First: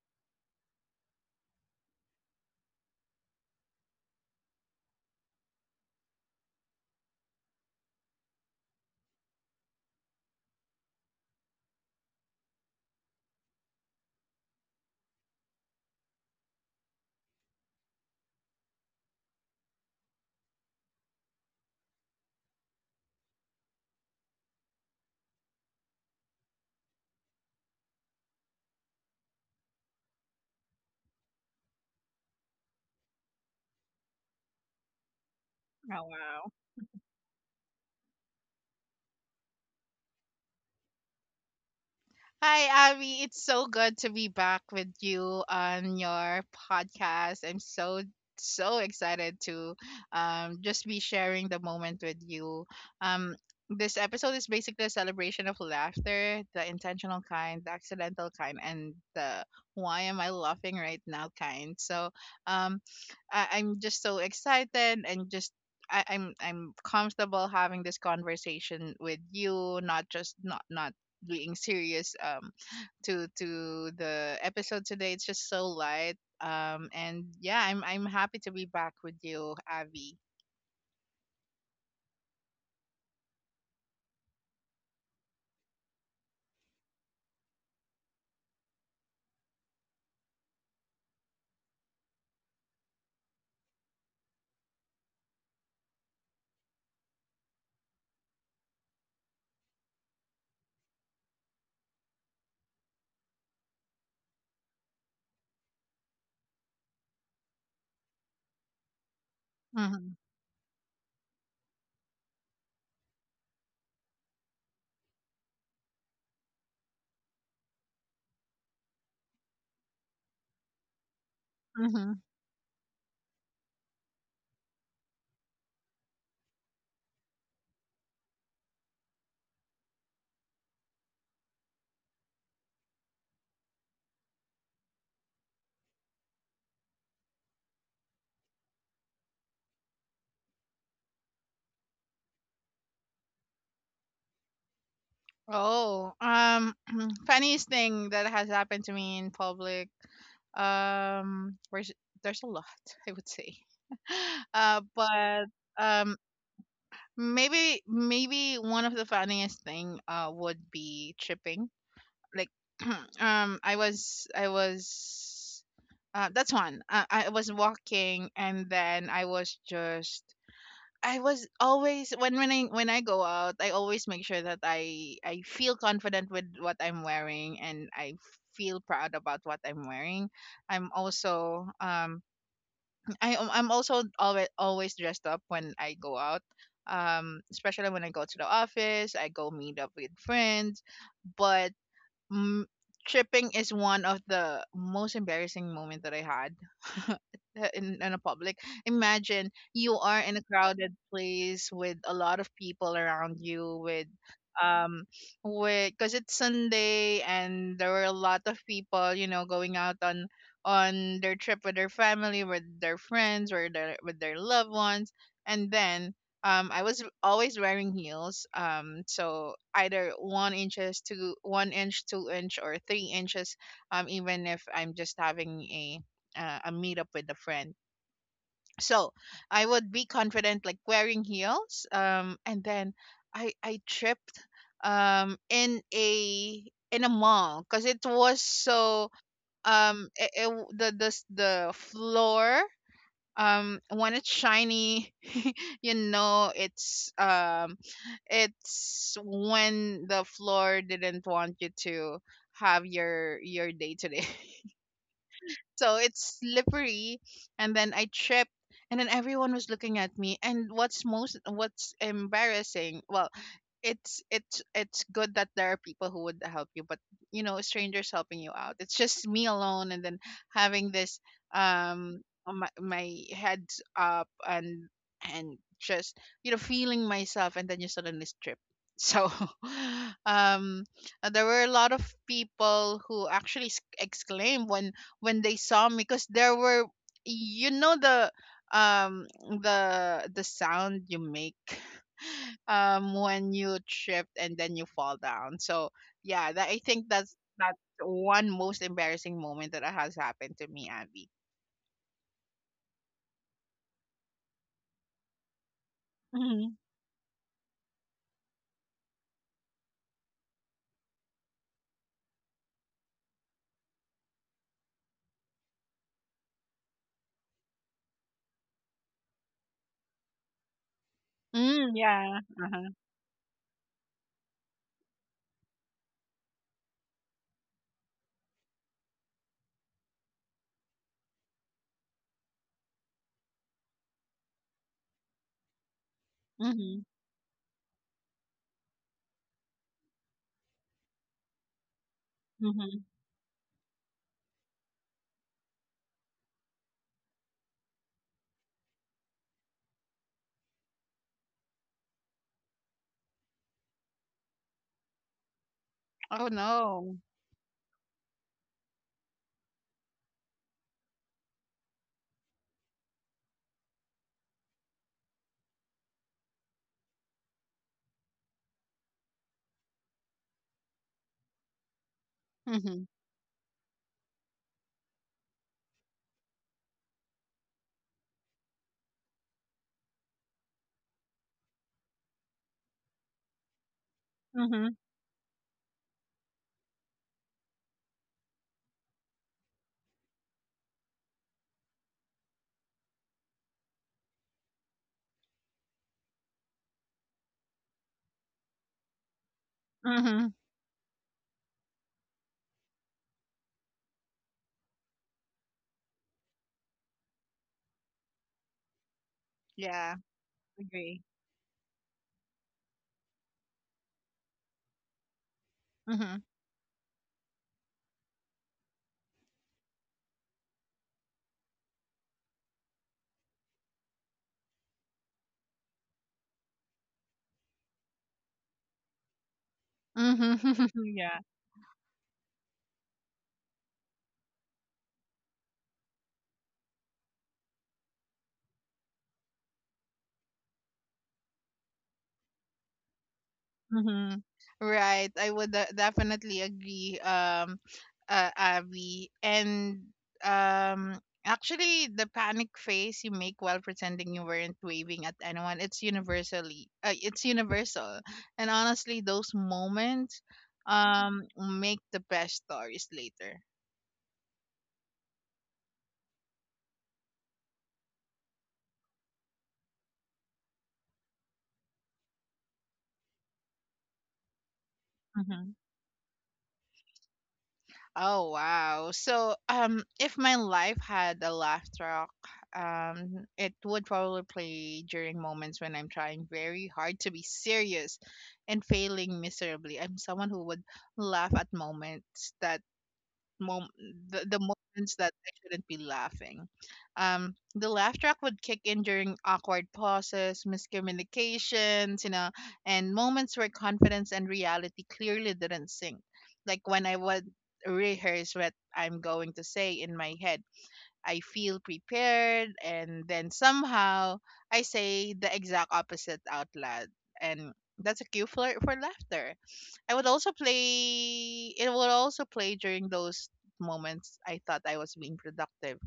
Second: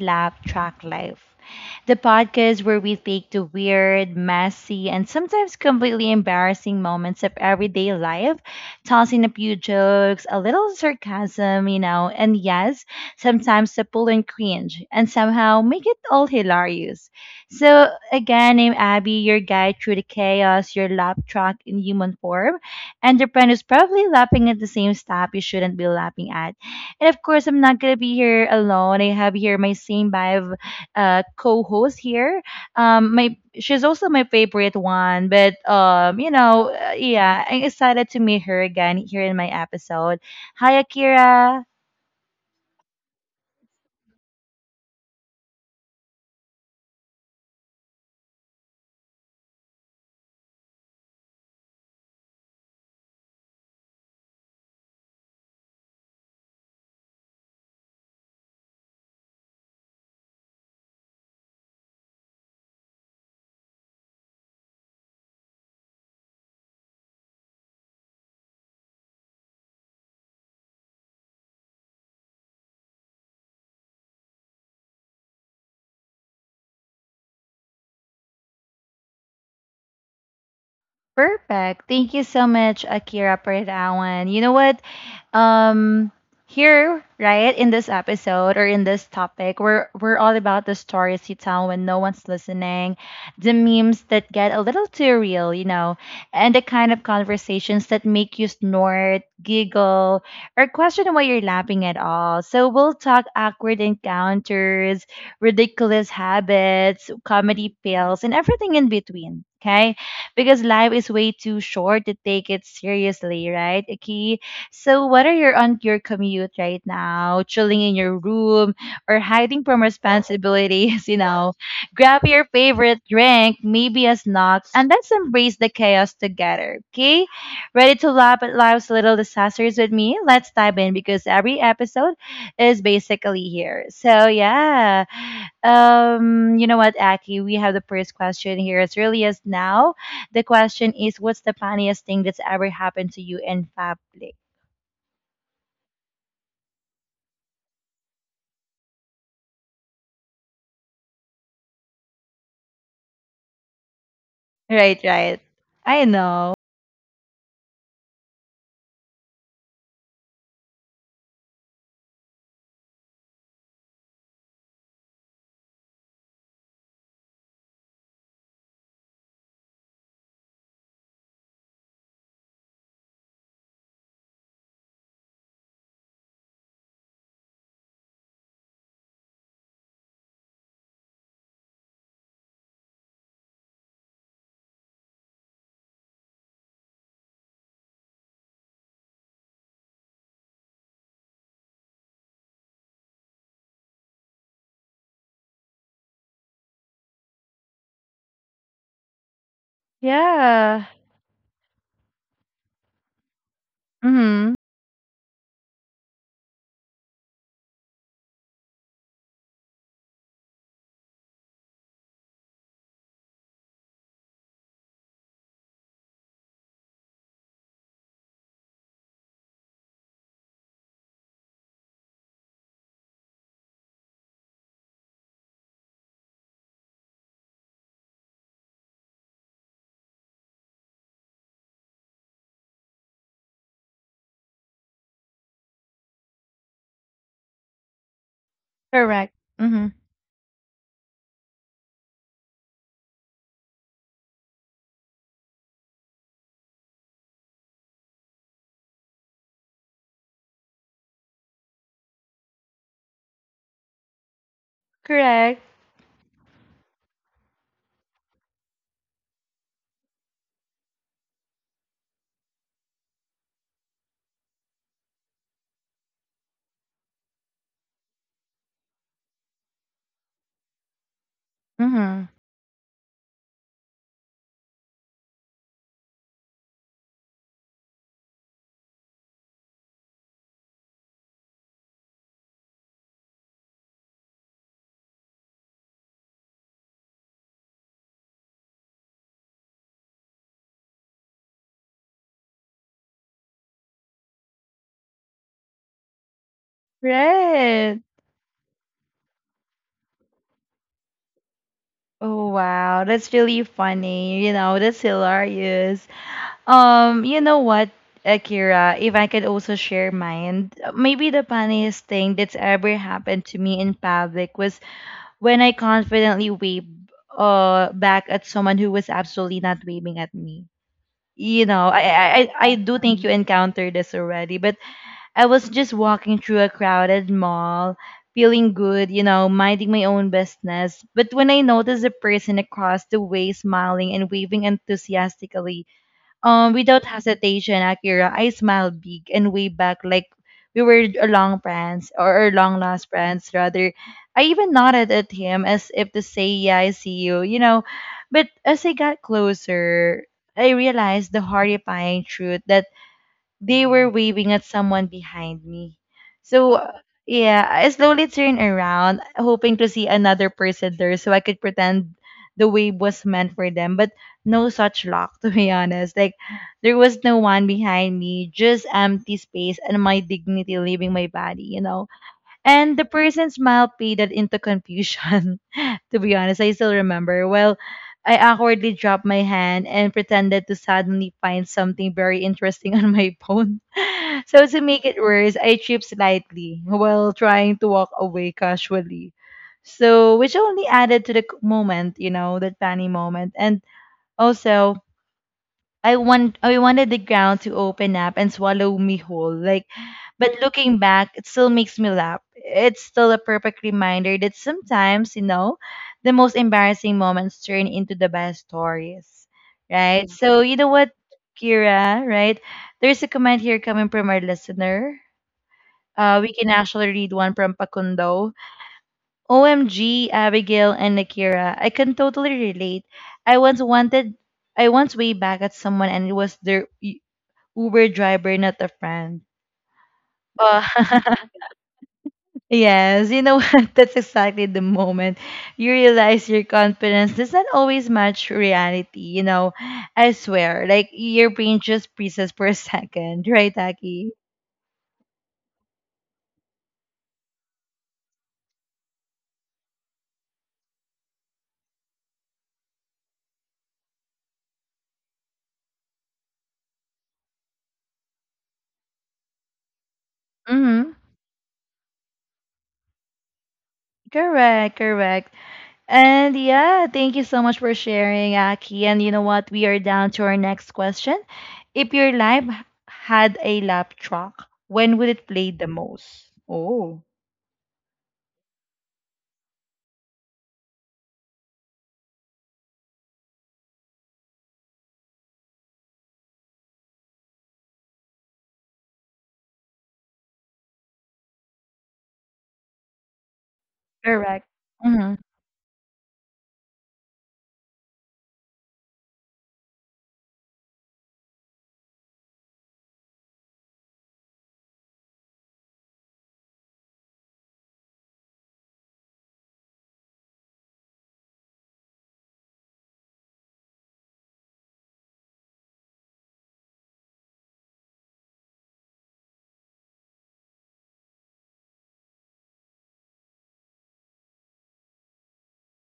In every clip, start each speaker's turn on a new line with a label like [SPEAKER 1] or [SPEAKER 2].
[SPEAKER 1] Lab Track Life, the podcast where we take the weird, messy, and sometimes completely embarrassing moments of everyday life, tossing a few jokes, a little sarcasm, and yes, sometimes to pull and cringe, and somehow make it all hilarious. So, again, I'm Abby, your guide through the chaos, your lab track in human form and your friend is probably laughing at the same stuff you shouldn't be laughing at. And of course, I'm not gonna be here alone. I have here my same vibe co-host here. My she's also my favorite one, but
[SPEAKER 2] Oh, wow.
[SPEAKER 1] yeah, I'm excited to meet her again here in my episode. Hi, Akira.
[SPEAKER 2] Hi, Abby. It's so good to be back with you on your podcast. I'm so, so excited to just be sharing the moment with you. Um, this episode is basically a celebration of laughter, the intentional kind, the accidental kind, and the why am I laughing right now kind. So um, I'm just so excited and just I'm comfortable having this conversation with you, not just not being serious to the episode today. It's just so light. And yeah, I'm happy to be back with you, Abby.
[SPEAKER 1] Perfect. Thank you so much, Akira, for that one. You know what? Um, Here, right, in this episode or in this topic, we're all about the stories you tell when no one's listening, the memes that get a little too real, and the kind of conversations that make you snort, giggle, or question why you're laughing at all. So we'll talk awkward encounters, ridiculous habits, comedy fails, and everything in between. Okay,
[SPEAKER 2] Mhm.
[SPEAKER 1] because life is way too short to take it seriously, right? Okay. So whether you're on your commute right now, chilling in your room, or hiding from responsibilities,
[SPEAKER 2] Mhm.
[SPEAKER 1] grab your favorite drink, maybe a snack, and let's embrace the chaos together. Okay? Ready to laugh at life's little disasters with me? Let's dive in because every episode is basically here. So yeah. You know what, Aki, we have the first question here. It's really as now the question is, what's the funniest thing that's ever happened to you in public?
[SPEAKER 2] Oh, funniest thing that has happened to me in public. There's a lot, I would say.
[SPEAKER 1] Right, right.
[SPEAKER 2] But
[SPEAKER 1] I
[SPEAKER 2] um,
[SPEAKER 1] know.
[SPEAKER 2] maybe one of the funniest thing would be tripping like um i was i was I was walking and then I was just I was always when when I go out I always make sure that I feel confident with what I'm wearing and I feel proud about what I'm wearing. I'm also I'm also always dressed up when I go out, especially when I go to the office, I go meet up with friends, but Mm, tripping is one of the most embarrassing moment that I had in a public. Imagine you are in a
[SPEAKER 1] Yeah.
[SPEAKER 2] crowded place with a lot of people around you with
[SPEAKER 1] Mm-hmm.
[SPEAKER 2] um because it's Sunday and there were a lot of people, going out on their trip with their family, with their friends, or their with their loved ones, and then I was always wearing heels, so either 1 inches to one inch, two inch, or 3 inches, even if I'm just having a meetup with a friend. So I would be confident like wearing heels, and then I tripped um in a in a mall because it was so
[SPEAKER 1] Correct. Mm-hmm.
[SPEAKER 2] the the floor, when it's shiny, you know it's when the floor didn't want you to have your day today.
[SPEAKER 1] Correct.
[SPEAKER 2] So it's slippery, and then I tripped, and then everyone was looking at me. And what's embarrassing, well, it's good that there are people who would help you, but you know, strangers helping you out. It's just me alone and then having this um
[SPEAKER 1] Mm-hmm.
[SPEAKER 2] my head up and just you know feeling myself and then you suddenly trip. So um there were a lot of people who actually exclaimed when they saw me because there were you know um the sound you make, when you trip and then you fall down. So yeah, I think that's
[SPEAKER 1] Right.
[SPEAKER 2] one most embarrassing moment that has happened to me, Abby.
[SPEAKER 1] Oh, wow, that's really funny. You know, that's hilarious.
[SPEAKER 2] Mm-hmm.
[SPEAKER 1] You know what, Akira, if I could also share mine, maybe the funniest thing that's ever happened to me in public was when I confidently wave back at someone who was absolutely not waving at me. You
[SPEAKER 2] Mm,
[SPEAKER 1] know, I I
[SPEAKER 2] yeah,
[SPEAKER 1] I I
[SPEAKER 2] uh-huh.
[SPEAKER 1] do think you encountered this already, but I was just walking through a crowded mall, feeling good, minding my own business. But when I noticed a person across the way smiling and waving enthusiastically,
[SPEAKER 2] Mm-hmm.
[SPEAKER 1] without hesitation, Akira, I smiled big and way back like we were a long friends or long
[SPEAKER 2] Mm-hmm.
[SPEAKER 1] lost friends rather. I even nodded at him as if to say, "Yeah, I see you, you know." But as I got closer, I realized the horrifying truth that they were waving at someone behind me.
[SPEAKER 2] Oh
[SPEAKER 1] So,
[SPEAKER 2] no.
[SPEAKER 1] yeah, I slowly turned around, hoping to see another person there so I could pretend the wave was meant for them. But no such luck, to be honest. Like, there was no one behind me, just empty space and my dignity leaving my body, you know? And
[SPEAKER 2] Mm-hmm.
[SPEAKER 1] the person's smile faded into confusion. To be honest, I still remember. Well, I awkwardly dropped my hand and pretended to suddenly find something very interesting on my phone. So to
[SPEAKER 2] Mm-hmm.
[SPEAKER 1] make it worse, I tripped slightly while trying to walk away casually. So which only added to the moment, that funny moment. And also I wanted the ground to open up and swallow me whole. Like
[SPEAKER 2] Mm-hmm.
[SPEAKER 1] but looking back, it still makes me laugh. It's still a perfect reminder that sometimes, the most embarrassing moments turn into the best stories.
[SPEAKER 2] Yeah.
[SPEAKER 1] Right? Mm. So you know what,
[SPEAKER 2] Agree.
[SPEAKER 1] Kira, right? There's a comment here coming from our listener.
[SPEAKER 2] Mm-hmm.
[SPEAKER 1] We can actually read one from Pakundo. OMG, Abigail and Akira, I can totally relate. I once wanted I once way back at someone and it was their Uber driver, not a friend. Oh,
[SPEAKER 2] Mm-hmm. Yeah.
[SPEAKER 1] yes, you know what? That's exactly the moment you realize your confidence does not always match reality. You know, I swear, like your brain just freezes for a second, right, Aki?
[SPEAKER 2] Mm-hmm. Right. I would definitely agree, Abby. And um, actually, the panic face you make while pretending you weren't waving at anyone, it's universally, it's universal. And honestly, those moments
[SPEAKER 1] Mm-hmm.
[SPEAKER 2] um make the best stories later.
[SPEAKER 1] Correct, correct. And yeah, thank you so much for sharing, Aki. And you know what? We are down to our next question. If your life had a lap track, when would it play the most? Oh.
[SPEAKER 2] Oh wow. So if my life had a laugh track, it would probably play during moments when I'm trying very hard to be serious and failing miserably. I'm someone who would laugh at moments that mom the
[SPEAKER 1] Correct.
[SPEAKER 2] moments that
[SPEAKER 1] Mhm.
[SPEAKER 2] I shouldn't be laughing. The laugh track would kick in during awkward pauses, miscommunications, you know, and moments where confidence and reality clearly didn't sync. Like when I would rehearse what I'm going to say in my head. I feel prepared, and then somehow I say the exact opposite out loud. And that's a cue for laughter. I would also play, it would also play during those moments I thought I was being productive.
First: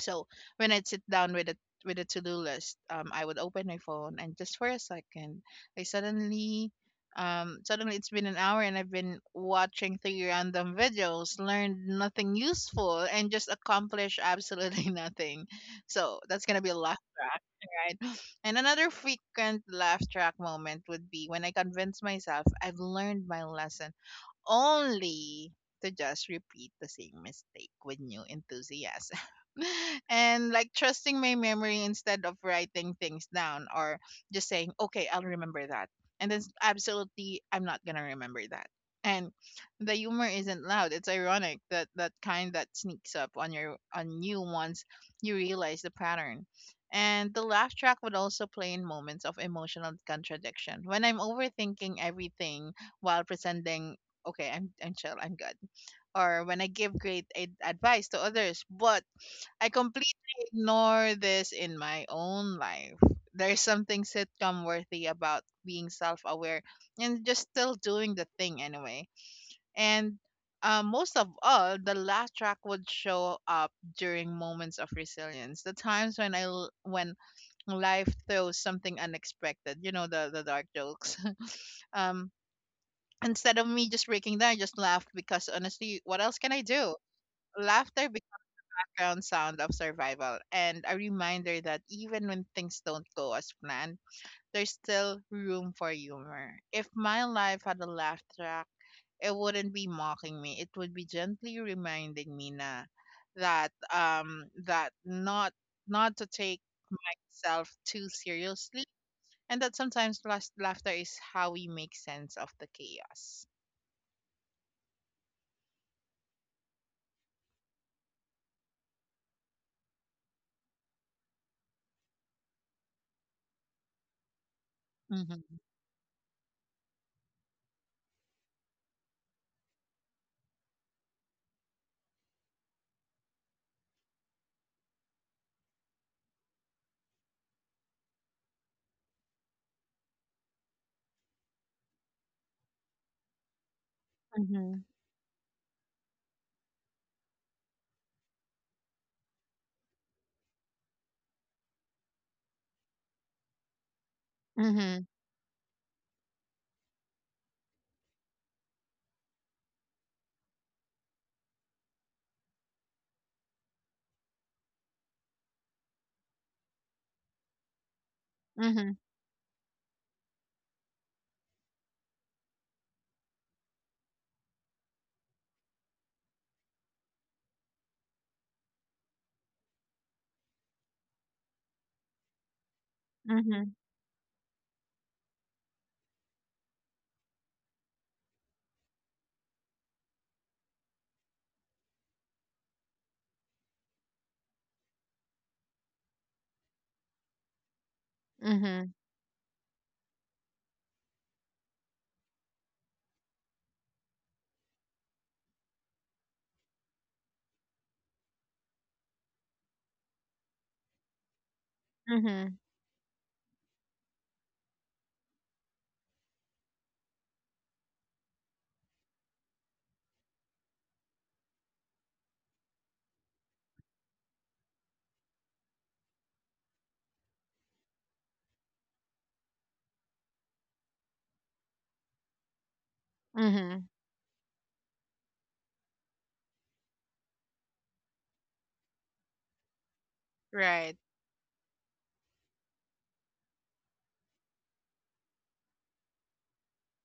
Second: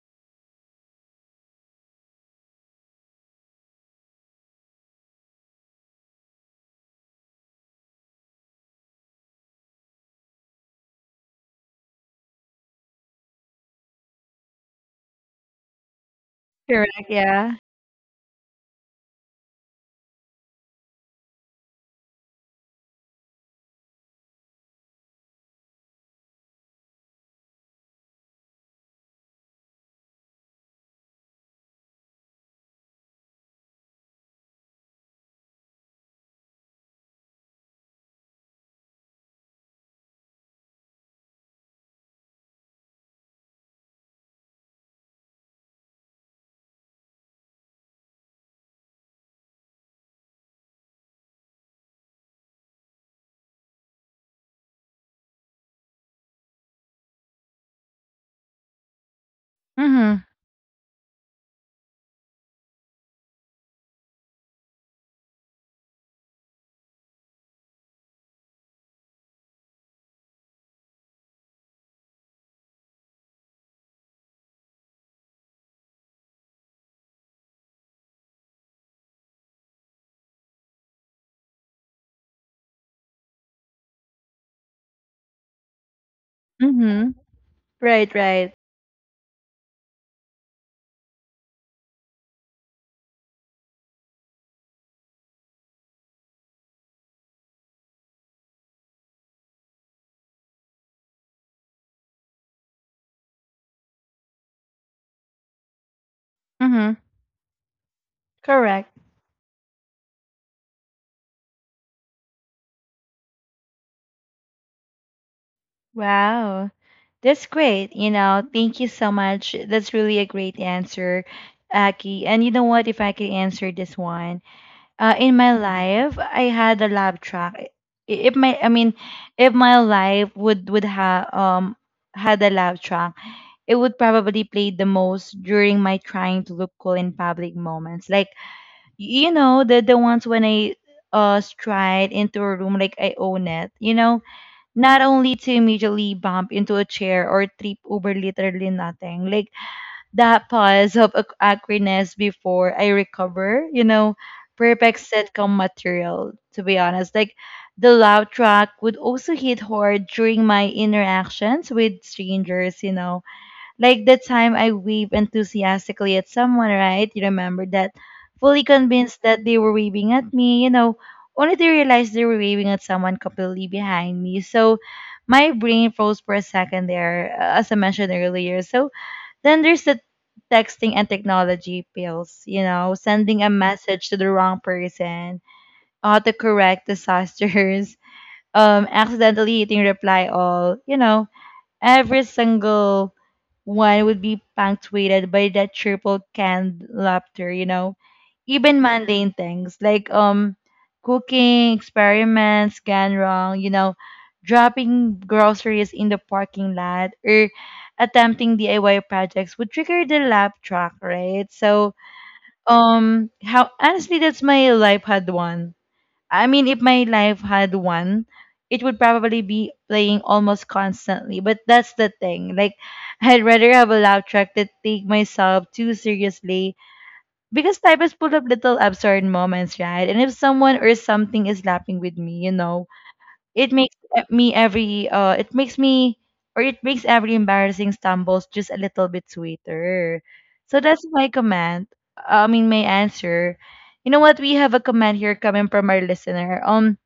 [SPEAKER 2] So when I'd sit down with a to do list, I would open my phone and just for a second, I suddenly, suddenly it's been an hour and I've been watching three random videos, learned nothing useful, and just accomplished absolutely nothing. So that's gonna be a laugh
[SPEAKER 1] Correct,
[SPEAKER 2] track,
[SPEAKER 1] yeah.
[SPEAKER 2] right? And another frequent laugh track moment would be when I convince myself I've learned my lesson, only to just repeat the same mistake with new enthusiasm. And like trusting my memory instead of writing things down, or just saying, okay, I'll remember that. And then absolutely, I'm not going to remember that. And the humor isn't loud. It's ironic, that that kind that sneaks up on your on you once you realize the pattern. And the laugh track would also play in moments of emotional contradiction. When I'm overthinking everything while pretending okay, I'm chill, I'm good. Or when I give great advice to others, but I
[SPEAKER 1] Mhm.
[SPEAKER 2] completely ignore this in my own life. There's something sitcom worthy about being self-aware and just still doing the thing anyway. And most of all, the laugh track would show up during moments of resilience. The times when when life throws something unexpected, you know, the dark jokes. um instead of me just breaking down, I just laughed because honestly, what else can I do?
[SPEAKER 1] Mhm. Right,
[SPEAKER 2] Laughter
[SPEAKER 1] right.
[SPEAKER 2] becomes the ground sound of survival and a reminder that even when things don't go as planned, there's still room for humor. If my life had a laugh track, it wouldn't be mocking me. It would be gently reminding me na that that not to take
[SPEAKER 1] Mhm.
[SPEAKER 2] myself too seriously,
[SPEAKER 1] Correct.
[SPEAKER 2] and that sometimes last laughter is how we make sense of the chaos.
[SPEAKER 1] Wow. That's great. You know, thank you so much. That's really a great answer, Aki. And you know what? If I could answer this one, in my
[SPEAKER 2] Mm-hmm.
[SPEAKER 1] life, I had a laugh track. If my, I mean, if my life would have had a laugh track, it would probably play the most during my trying to look cool in public moments, like you know the ones when I stride into a room like I own it. You know,
[SPEAKER 2] Mhm.
[SPEAKER 1] not only to immediately bump into a chair or trip over literally nothing. Like that pause of awkwardness before I recover. You know, perfect
[SPEAKER 2] Mhm.
[SPEAKER 1] sitcom material. To be honest, like the loud track would also hit hard during my interactions with strangers. You know like the time I waved enthusiastically at someone, right? You remember that? Fully
[SPEAKER 2] Mhm.
[SPEAKER 1] convinced that they were waving at me, only to realize they were waving at someone completely behind me. So my brain froze for a second there, as I mentioned earlier. So then there's the texting and technology pills, sending a
[SPEAKER 2] Mhm.
[SPEAKER 1] message to the wrong person, autocorrect disasters, accidentally hitting reply all, you know. Every single one would be punctuated by that triple canned laughter, you know. Even
[SPEAKER 2] Mhm.
[SPEAKER 1] mundane things like cooking experiments gone wrong, dropping groceries in the parking lot or attempting DIY projects would trigger the laugh track, right? So
[SPEAKER 2] Mhm.
[SPEAKER 1] how honestly that's my life had one. I mean, if my life had one, it would probably be playing almost constantly. But that's the thing. Like, I'd rather have a laugh track that take myself too seriously because life is full of little absurd moments, right? And if someone or something is laughing with me, it
[SPEAKER 2] Mhm.
[SPEAKER 1] makes me every it makes me or it makes every embarrassing stumbles just a little bit sweeter. So
[SPEAKER 2] Right.
[SPEAKER 1] that's my comment. I mean, my answer. You know what? We have a comment here coming from our listener.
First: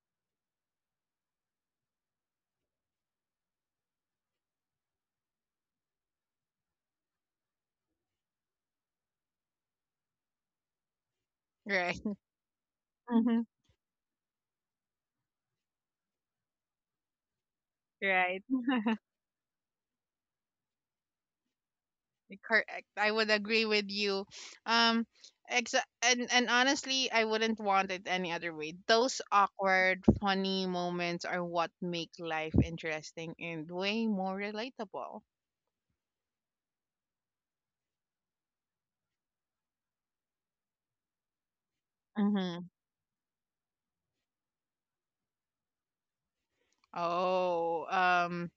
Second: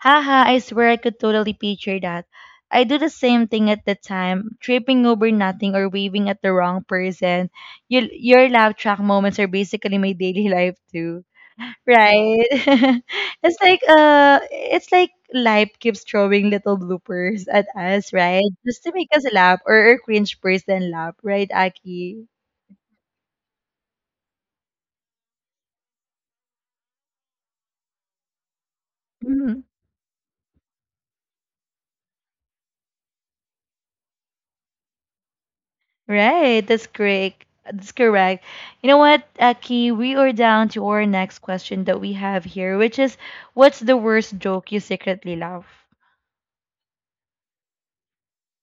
[SPEAKER 1] Haha, I swear I could totally picture that. I do the same thing at the time, tripping over nothing or waving at the wrong person. Your laugh track moments are basically my daily life too.
[SPEAKER 2] Right.
[SPEAKER 1] Right?
[SPEAKER 2] Mhm.
[SPEAKER 1] It's like it's like life keeps throwing little bloopers at us,
[SPEAKER 2] Right.
[SPEAKER 1] right? Just to make us laugh or cringe person laugh, right, Aki?
[SPEAKER 2] Correct. I would agree with you. Um and honestly, I wouldn't want it any other way. Those
[SPEAKER 1] Mm-hmm.
[SPEAKER 2] awkward, funny moments are what make life interesting and way more relatable.
[SPEAKER 1] Right, that's great. That's correct. You know what, Aki? We are down to our next question that we have
[SPEAKER 2] Mhm.
[SPEAKER 1] here, which is what's the worst joke you secretly love?
[SPEAKER 2] Oh,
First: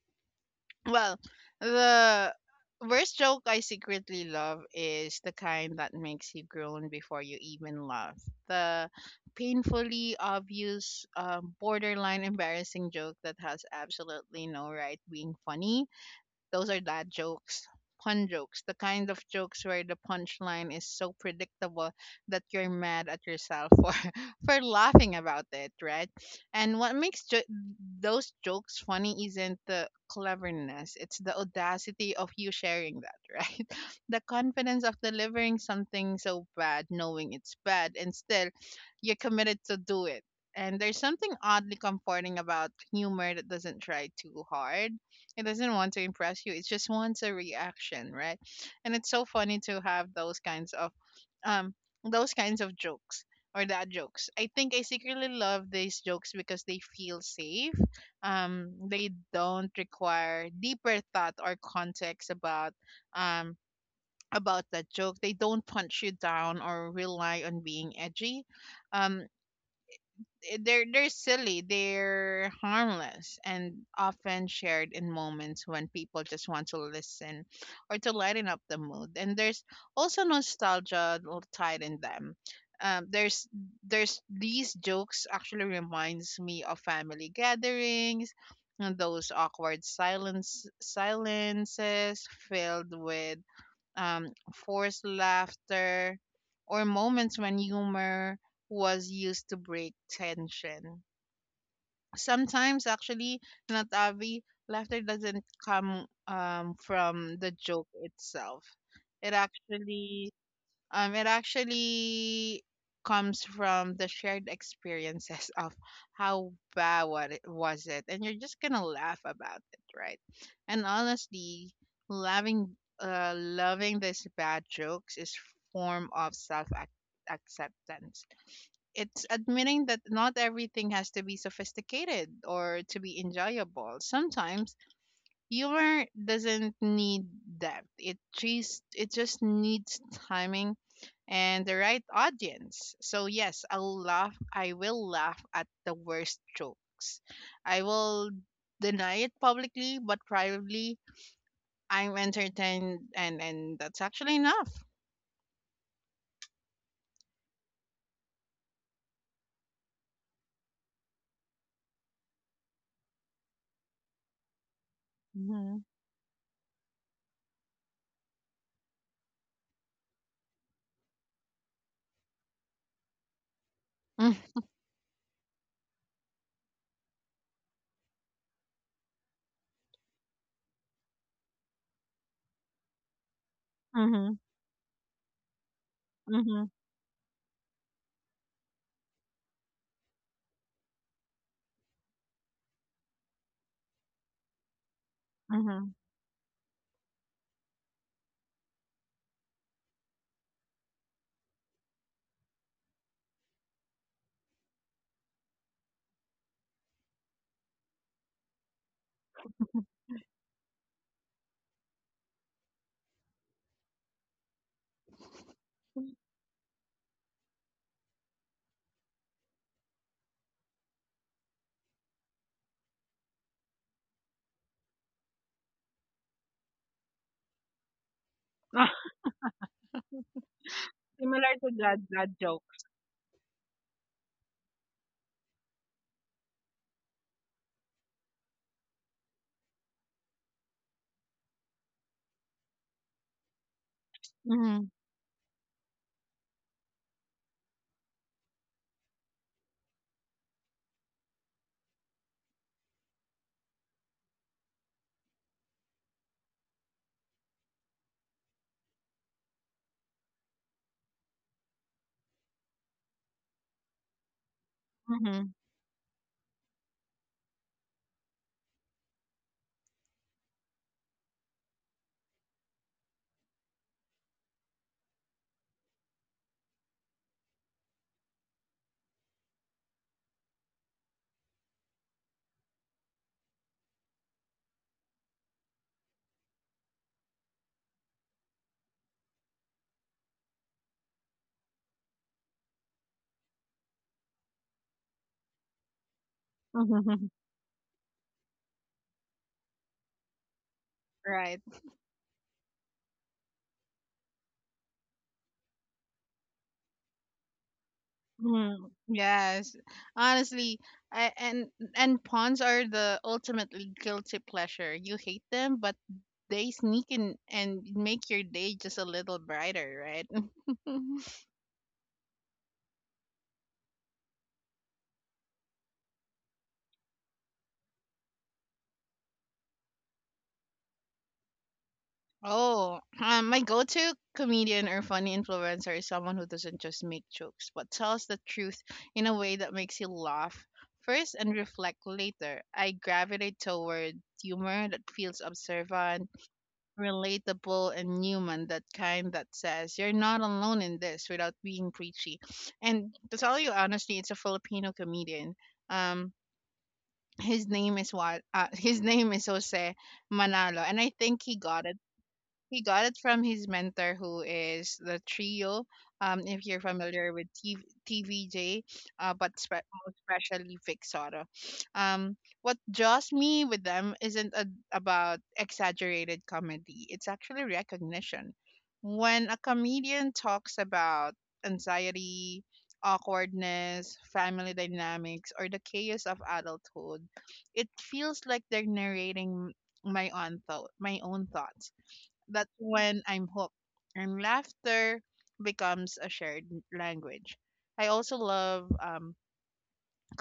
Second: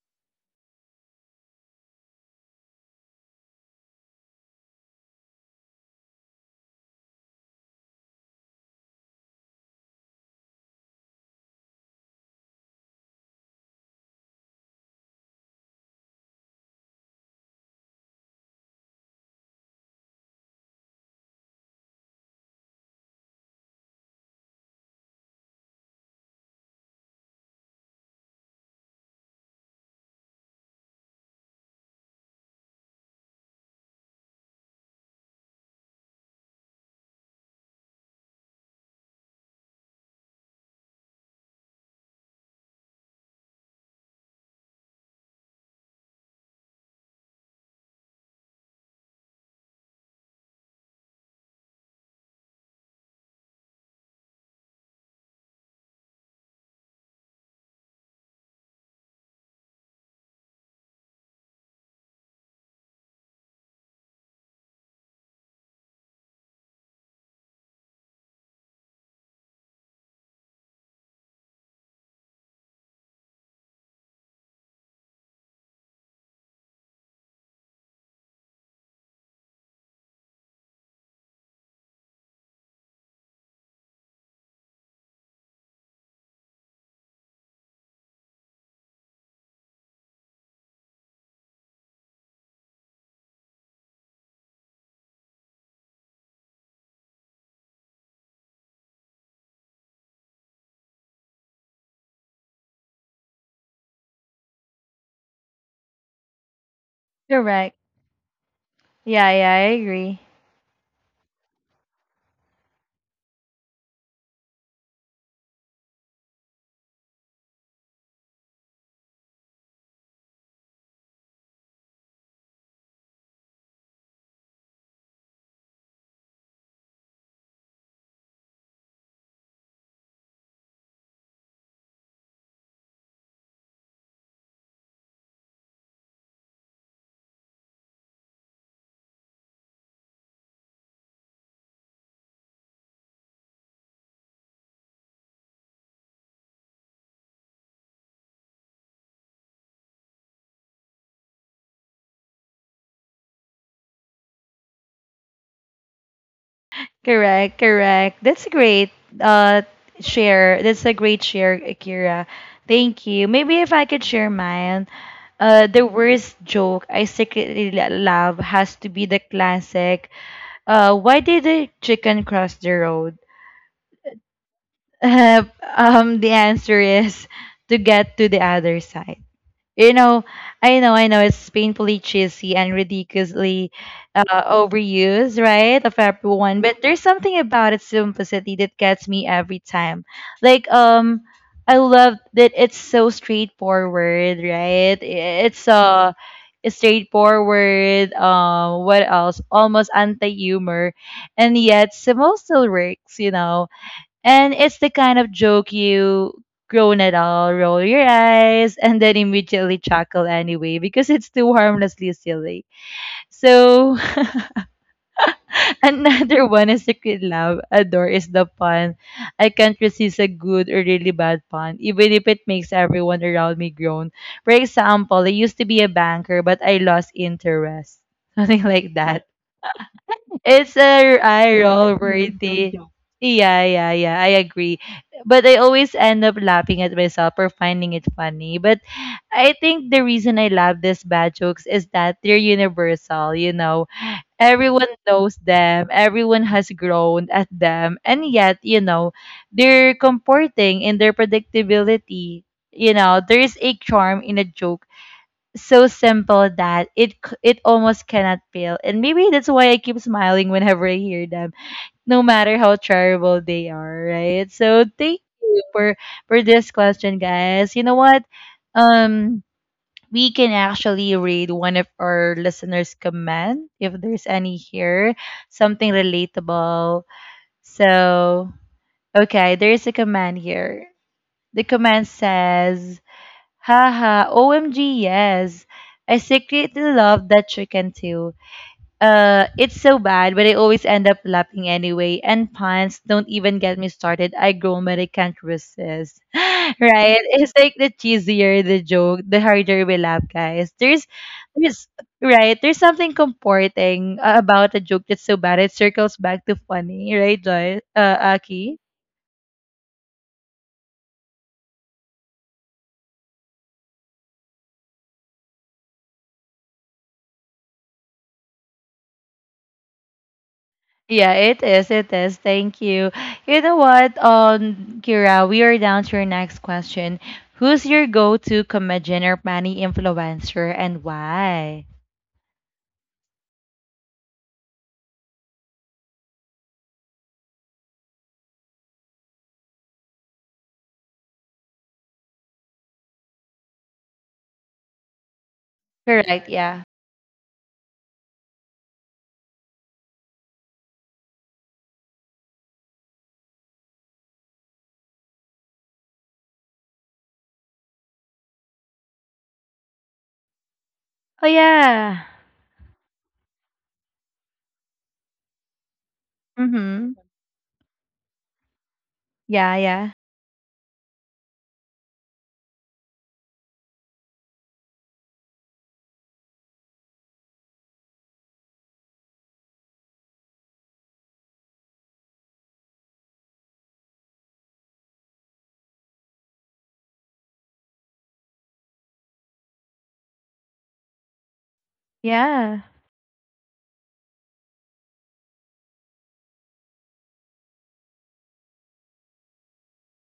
[SPEAKER 2] well, the worst joke I secretly love is the kind that makes you groan before you even laugh. The painfully obvious, borderline embarrassing joke that has absolutely no right being funny. Those are dad jokes, pun jokes, the kind of jokes where the punchline is so predictable that you're mad at yourself for for laughing about it, right? And what makes those jokes funny isn't the cleverness, it's the audacity of you sharing that, right? The confidence of delivering something so bad, knowing it's bad, and still you're committed to do it. And there's something oddly comforting about humor that doesn't try too hard. It doesn't want to impress you. It just wants a reaction, right? And it's so funny to have um those kinds of jokes or that jokes. I think I secretly love these jokes because they feel safe. They don't require deeper thought or context um about that joke. They don't punch you down or rely on being edgy. Um, they're silly, they're harmless, and often shared in moments when people just want to listen or to lighten up the mood. And there's also nostalgia tied in them. There's these jokes actually reminds me of family gatherings and those awkward silences filled with forced laughter, or moments when humor was used to break tension. Sometimes, actually, Natavi, laughter doesn't come from the
[SPEAKER 1] Correct.
[SPEAKER 2] joke itself.
[SPEAKER 1] Yeah,
[SPEAKER 2] It
[SPEAKER 1] yeah, I agree.
[SPEAKER 2] actually um, it actually comes from the shared experiences of how bad what it was it, and you're just gonna laugh about it, right? And honestly, loving loving these bad jokes is form of self acceptance. It's admitting that not everything has to be sophisticated or to be enjoyable. Sometimes humor doesn't need depth. It just needs timing and the right audience. So yes, I'll laugh. I will laugh at the worst jokes. I will deny it publicly, but privately, I'm entertained, and that's actually enough.
[SPEAKER 1] Correct, correct. That's a great uh share. That's a great share, Akira. Thank you. Maybe if I could share mine.
[SPEAKER 2] Mm-hmm.
[SPEAKER 1] The worst joke I secretly love has to be the classic. Why did the chicken cross the road? Uh, the answer is to get to the other side. You know, I know, I know it's painfully cheesy and ridiculously
[SPEAKER 2] Mm-hmm.
[SPEAKER 1] overused, right, of everyone.
[SPEAKER 2] Mm-hmm.
[SPEAKER 1] But there's something about its simplicity that gets me every time. Like, I love that it's so straightforward, right? It's
[SPEAKER 2] Mm-hmm.
[SPEAKER 1] straightforward. What else? Almost anti-humor, and yet somehow still works. You know, and it's the kind of joke you groan at all, roll your eyes, and then immediately chuckle anyway because it's too harmlessly silly. So another one is secret love. Adore is the pun. I can't resist a good or really bad pun, even if it makes everyone around me groan. For example, I used to be a banker, but I lost interest. Something like that. It's a yes,
[SPEAKER 2] Similar to
[SPEAKER 1] eye-roll
[SPEAKER 2] that that joke.
[SPEAKER 1] worthy. Yeah, yeah, yeah, I agree. But I always end up laughing at myself or finding it funny. But I think the reason I love these bad jokes is that they're universal, you know.
[SPEAKER 2] Mm-hmm.
[SPEAKER 1] Everyone knows them, everyone has grown at them, and yet, you know, they're comforting in their predictability. You know, there is a charm in a joke so simple that it almost cannot fail. And maybe that's why I keep smiling whenever I hear them, no matter how terrible they are, right? So thank
[SPEAKER 2] Mm-hmm.
[SPEAKER 1] you for this question, guys. You know what? Um we can actually read one of our listeners' comment if there's any here, something relatable. So, okay, there's a comment here. The comment says, Haha, OMG, yes. I secretly love that chicken too. It's so bad, but I always end up laughing anyway. And puns, don't even get me started. I groan, but I can't resist. Right? It's like the cheesier the joke, the harder we laugh, guys.
[SPEAKER 2] Right.
[SPEAKER 1] There's, right? There's something comforting about a joke that's so bad it circles back to funny, right, Joy? Aki?
[SPEAKER 2] Mm, yes, honestly, I, and pawns are the ultimately guilty pleasure. You hate them, but they sneak in and make your day just a little brighter, right?
[SPEAKER 1] Yeah, it is. It is. Thank you. You know what, Kira, we are down to your next question. Who's your go-to comedian or money influencer and why?
[SPEAKER 2] Oh, my go-to comedian or funny influencer is someone who doesn't just make jokes, but tells the truth in a way that makes you laugh first and reflect later. I gravitate toward humor that feels observant,
[SPEAKER 1] Correct. Yeah.
[SPEAKER 2] relatable, and human. That kind that says you're not alone in this without being preachy. And to tell you honestly, it's a Filipino comedian, um his name is Jose Manalo, and I think
[SPEAKER 1] Oh
[SPEAKER 2] he got it,
[SPEAKER 1] yeah.
[SPEAKER 2] he got it from his mentor, who is the trio. If you're
[SPEAKER 1] Mhm.
[SPEAKER 2] familiar with TV, TVJ, but
[SPEAKER 1] Yeah. Yeah.
[SPEAKER 2] most especially Fixotto. Um, what draws me with them isn't about exaggerated comedy. It's actually recognition. When a comedian talks about anxiety, awkwardness, family dynamics, or the chaos of adulthood, it feels like they're narrating my own thoughts. That's
[SPEAKER 1] Yeah.
[SPEAKER 2] when I'm hooked, and laughter becomes a shared language. I also love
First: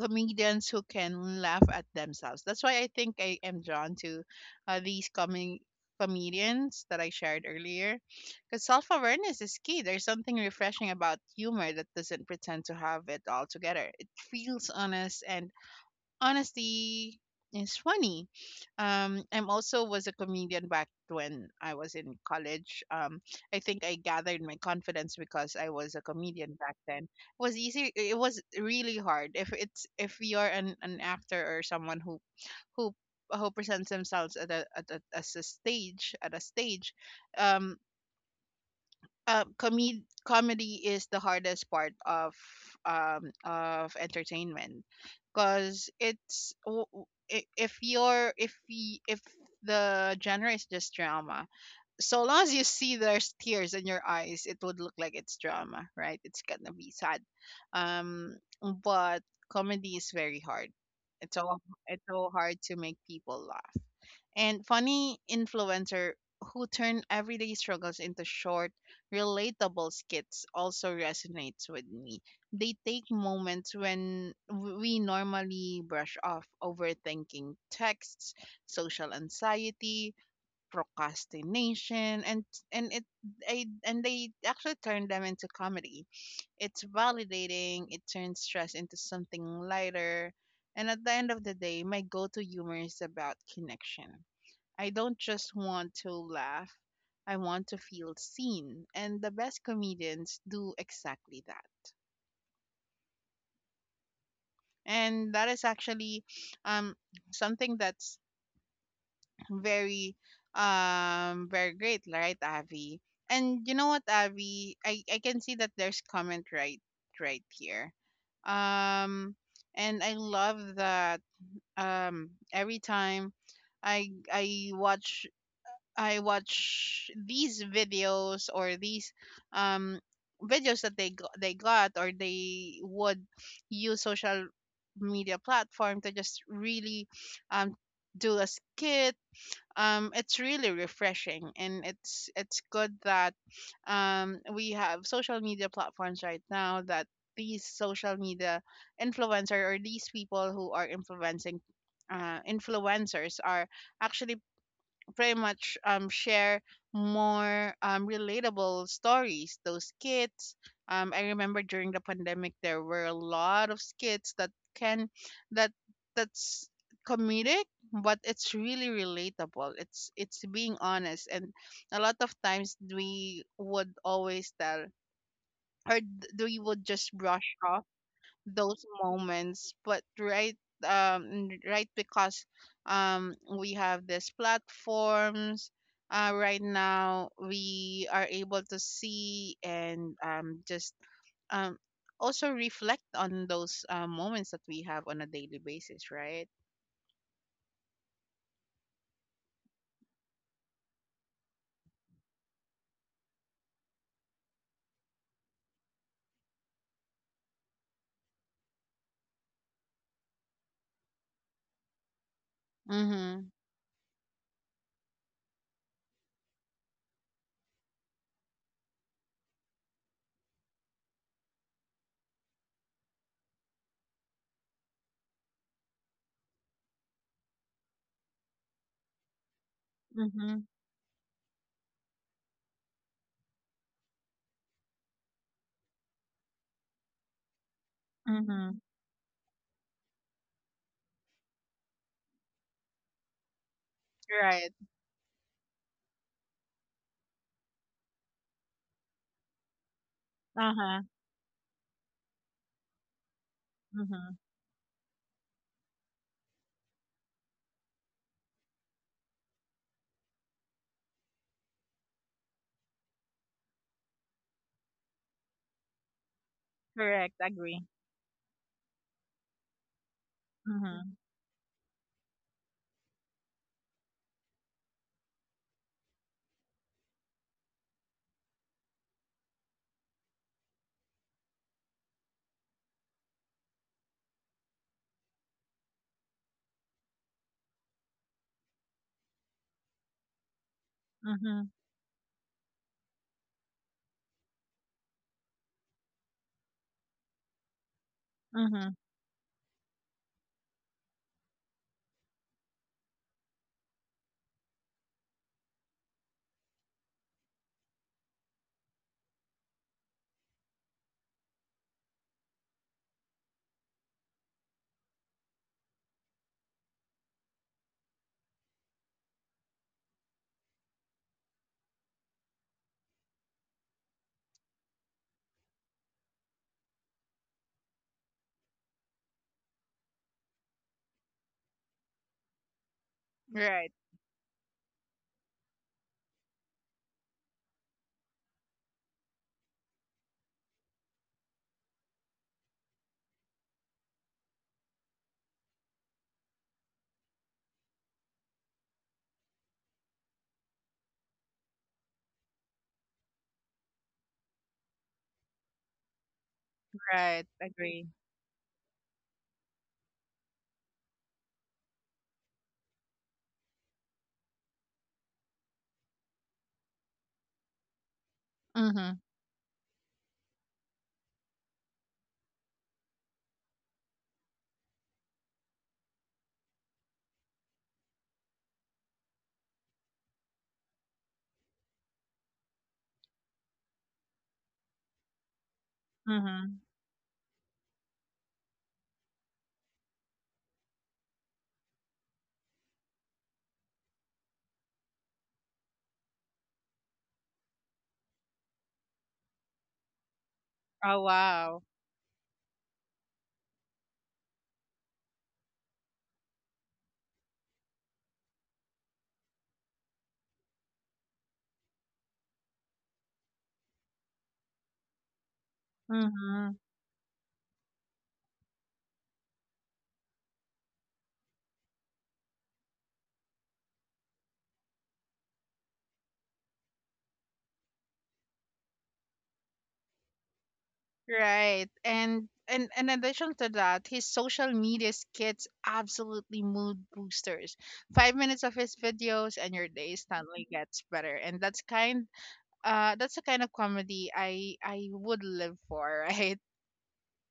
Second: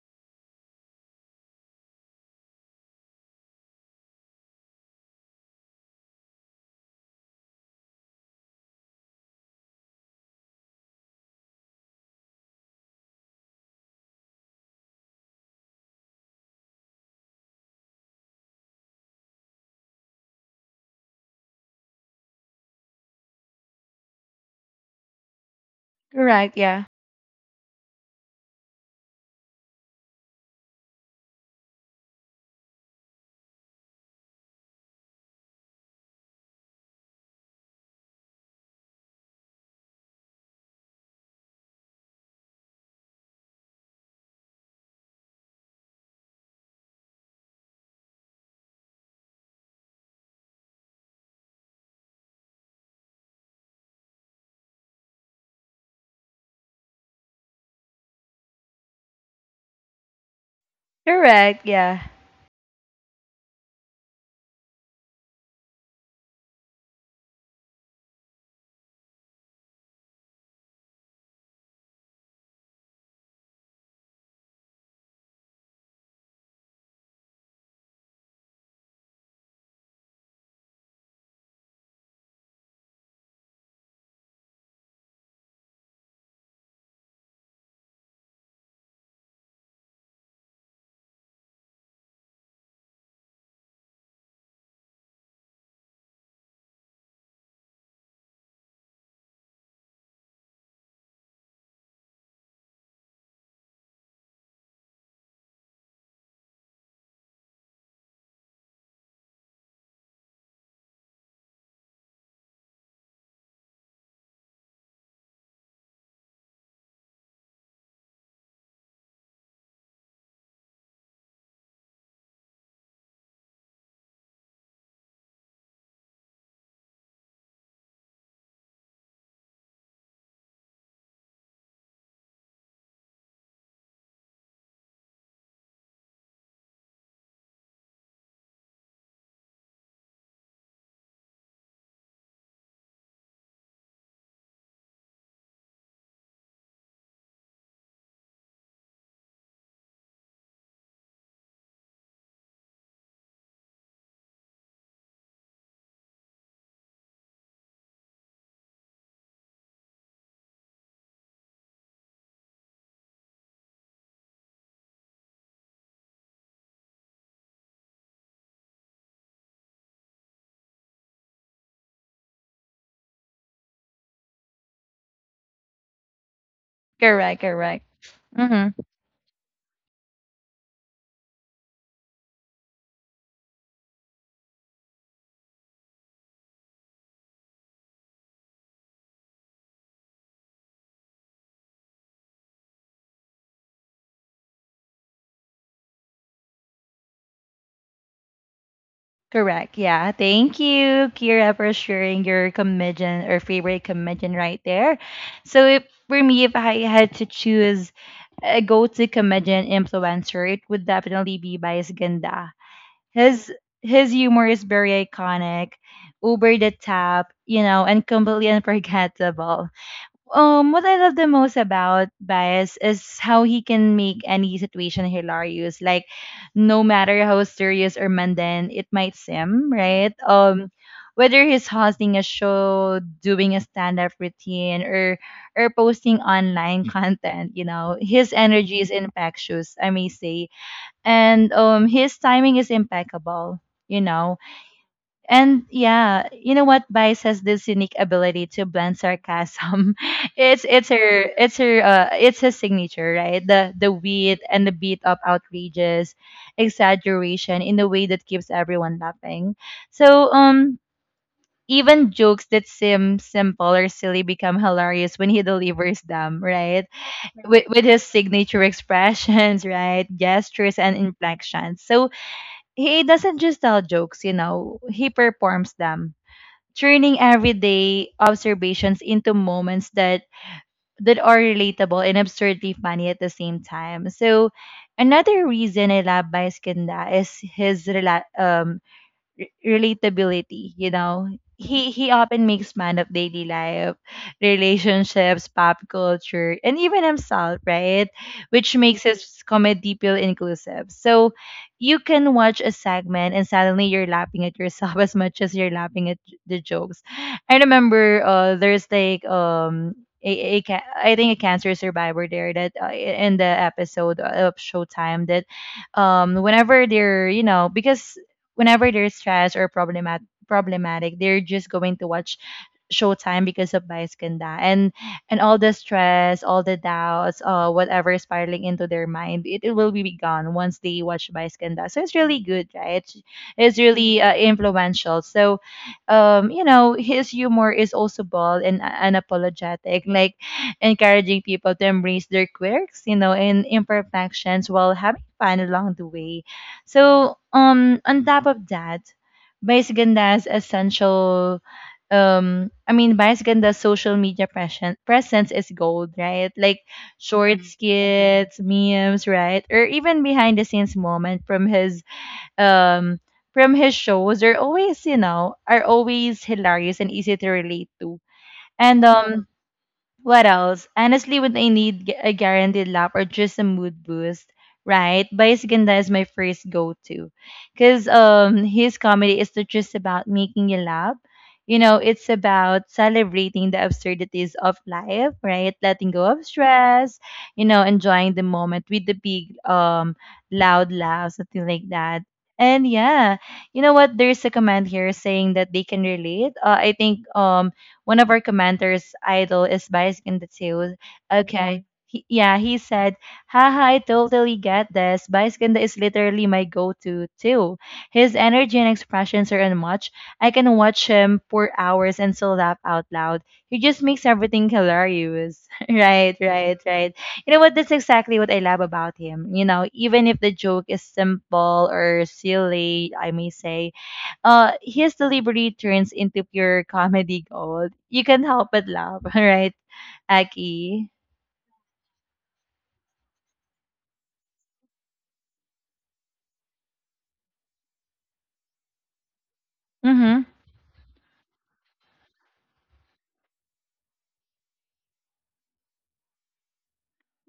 [SPEAKER 2] comedians who can laugh at themselves. That's why I think I am drawn to these coming comedians that I shared earlier. Because self awareness is key. There's something refreshing about humor that doesn't pretend to have it all together. It feels honest, and honesty is funny. I'm also was a comedian back when I was in college. I think I gathered my confidence because I was a comedian
[SPEAKER 1] Correct.
[SPEAKER 2] back
[SPEAKER 1] Yeah.
[SPEAKER 2] then. It was easy. It was really hard. If you're an actor or someone who who who presents themselves at a stage, um, comedy is the hardest part of entertainment because it's w- w- I- if the genre is just drama, so long as you see there's tears in your eyes, it would look like it's drama, right? It's gonna be sad. um but comedy is very hard. it's so
[SPEAKER 1] Correct. Yeah.
[SPEAKER 2] it's so hard to make people laugh. And funny influencer who turn everyday struggles into short, relatable skits also resonates with me. They take moments when we normally brush off: overthinking texts, social anxiety, procrastination, and it and they actually turn them into comedy. It's validating. It turns stress into something lighter. And at the end of the day, my go-to humor is about connection. I don't just want to laugh, I want to feel seen. And the best comedians do exactly that. And that is actually um, something that's very, very great, right, Avi? And you know what, Avi? I can see that there's comment right here. Um, and I love that every time I I watch I watch these videos or these um videos that they go- they got or they would use social media platform to just really um do a skit. It's really refreshing, and it's good that we have social media platforms right now, that these social media influencer, or these people who are influencing influencers are actually pretty much share more relatable stories. Those skits. I remember during the pandemic there were a lot of skits that can that that's comedic, but it's really relatable. It's being honest, and a lot of times we would always tell or th- we would just
[SPEAKER 1] Correct.
[SPEAKER 2] brush
[SPEAKER 1] Correct.
[SPEAKER 2] off
[SPEAKER 1] Mm-hmm.
[SPEAKER 2] those moments. Right, because we have these platforms right now, we are able to see and just um also reflect on those moments that we have on a daily basis, right?
[SPEAKER 1] Correct. Yeah. Thank you, Kira, for sharing your comedian or favorite comedian right there. So, if, for me, if I had to choose a go-to comedian influencer, it would definitely be Bias Ganda.
[SPEAKER 2] Mhm.
[SPEAKER 1] His his humor is very iconic, over the top, you know, and completely unforgettable. What I love the most about Bias is how he can make any situation hilarious. Like, no matter how serious or mundane it might seem, right?
[SPEAKER 2] Mhm.
[SPEAKER 1] Whether he's hosting a show, doing a stand-up routine, or posting online content, you know, his
[SPEAKER 2] Mhm.
[SPEAKER 1] energy is infectious, I may say, and his timing is impeccable. You know,
[SPEAKER 2] Right.
[SPEAKER 1] and yeah, you know what? Vice has this unique ability to blend sarcasm. It's it's
[SPEAKER 2] Uh-huh.
[SPEAKER 1] her it's her uh it's his signature, right? The
[SPEAKER 2] Mhm.
[SPEAKER 1] wit and the beat of outrageous exaggeration in a way that keeps everyone laughing. So even jokes that seem simple or silly become hilarious when he delivers them, right?
[SPEAKER 2] Correct.
[SPEAKER 1] With
[SPEAKER 2] Agree.
[SPEAKER 1] his signature expressions, right? Gestures and
[SPEAKER 2] Mhm.
[SPEAKER 1] inflections. So he doesn't just tell jokes, you know, he performs them, turning everyday observations into moments that are relatable and absurdly funny at the same time. So another reason I love Baez Kanda is his relatability, you know.
[SPEAKER 2] Mhm.
[SPEAKER 1] He often makes fun of daily life, relationships, pop culture, and even himself, right? Which
[SPEAKER 2] Mhm.
[SPEAKER 1] makes his comedy feel inclusive. So you can watch a segment and suddenly you're laughing at yourself as much as you're laughing at the jokes. I remember there's like I think a cancer survivor there that in the episode of Showtime that whenever they're, you know, because whenever they're stressed or problematic, they're just going to watch Showtime because of Vice Ganda, and all the stress, all the doubts, whatever is spiraling into their mind, it will be gone once they watch Vice Ganda. So it's really good, right? It's
[SPEAKER 2] Right.
[SPEAKER 1] really influential. So, you know, his humor is also bold and unapologetic, like encouraging people to embrace their quirks, you know, and imperfections while having fun along the way. So, on top of that, Vice Ganda's essential I mean Biosganda's social media presence is gold, right? Like
[SPEAKER 2] Right.
[SPEAKER 1] short
[SPEAKER 2] Agree.
[SPEAKER 1] skits, memes, right? Or even behind the scenes moment um from his shows are always, you know, are always hilarious and easy to relate to. And
[SPEAKER 2] Mhm.
[SPEAKER 1] what else? Honestly, when I need a guaranteed laugh or just a mood boost, right? Baisaganda is my first go-to. Because his comedy is not just about making you laugh. You know, it's about celebrating the absurdities of life, right? Letting go of
[SPEAKER 2] Mhm.
[SPEAKER 1] stress, you know, enjoying the moment with the big, loud laugh, something like that. And yeah, you know what? There's a comment here saying that they can relate. I think one of our commenters' idol is biased in the too.
[SPEAKER 2] Oh wow.
[SPEAKER 1] Okay. He, yeah, he said, "Haha, I totally get this. Baiskin is literally my go to, too. His energy and expressions are unmatched. I can watch him for hours and still laugh out loud. He just makes everything hilarious." Right,
[SPEAKER 2] Mm-hmm.
[SPEAKER 1] right, right. You know what? That's exactly what I love about him. You know, even if the joke is simple or silly, I may say, his delivery turns into pure comedy gold. You can't help but laugh, right, Aki?
[SPEAKER 2] Right. And in addition to that, his social media skits absolutely mood boosters. 5 minutes of his videos and your day
[SPEAKER 1] Mm-hmm.
[SPEAKER 2] suddenly gets better. And that's kind that's the kind of comedy I would live for, right?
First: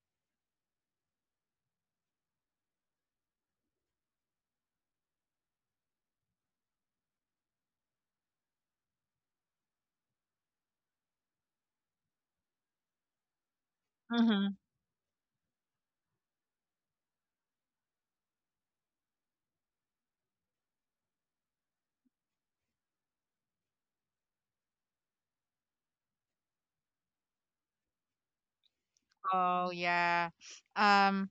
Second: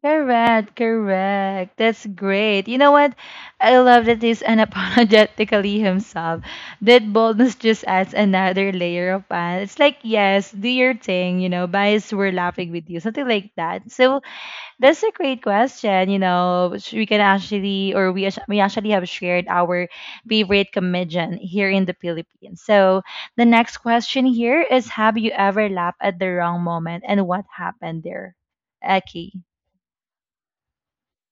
[SPEAKER 1] Correct, correct. That's great. You know what? I love that he's unapologetically himself. That boldness just adds another layer of fun. It's like, yes, do your thing, you know, bias, we're laughing with you, something like that. So
[SPEAKER 2] Mm-hmm.
[SPEAKER 1] that's a great question. You know, which we can actually, or we actually have shared our favorite comedian here in the Philippines. So the next question here is: have you ever laughed at the wrong moment, and what happened there? Aki,
[SPEAKER 2] Oh yeah. Um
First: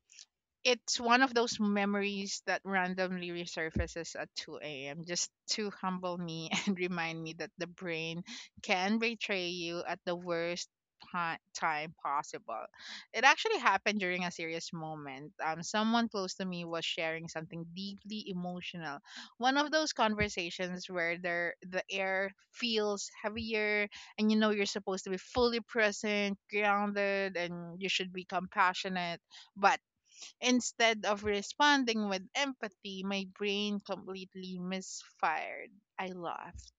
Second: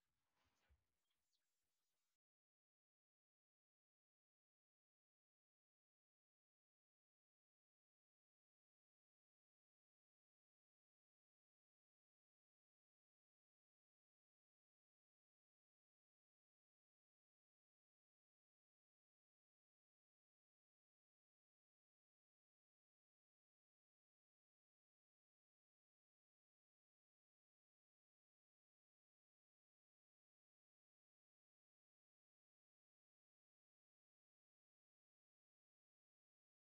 [SPEAKER 2] it's one of those memories that randomly resurfaces at 2 a.m. just to humble me and remind me that the brain can betray you at the worst time possible. It actually happened during a serious moment. Someone close to me was sharing something deeply emotional. One of those conversations where the air feels heavier, and you know you're supposed to be fully present, grounded, and you should be compassionate, but instead of responding with empathy, my brain completely misfired. I laughed.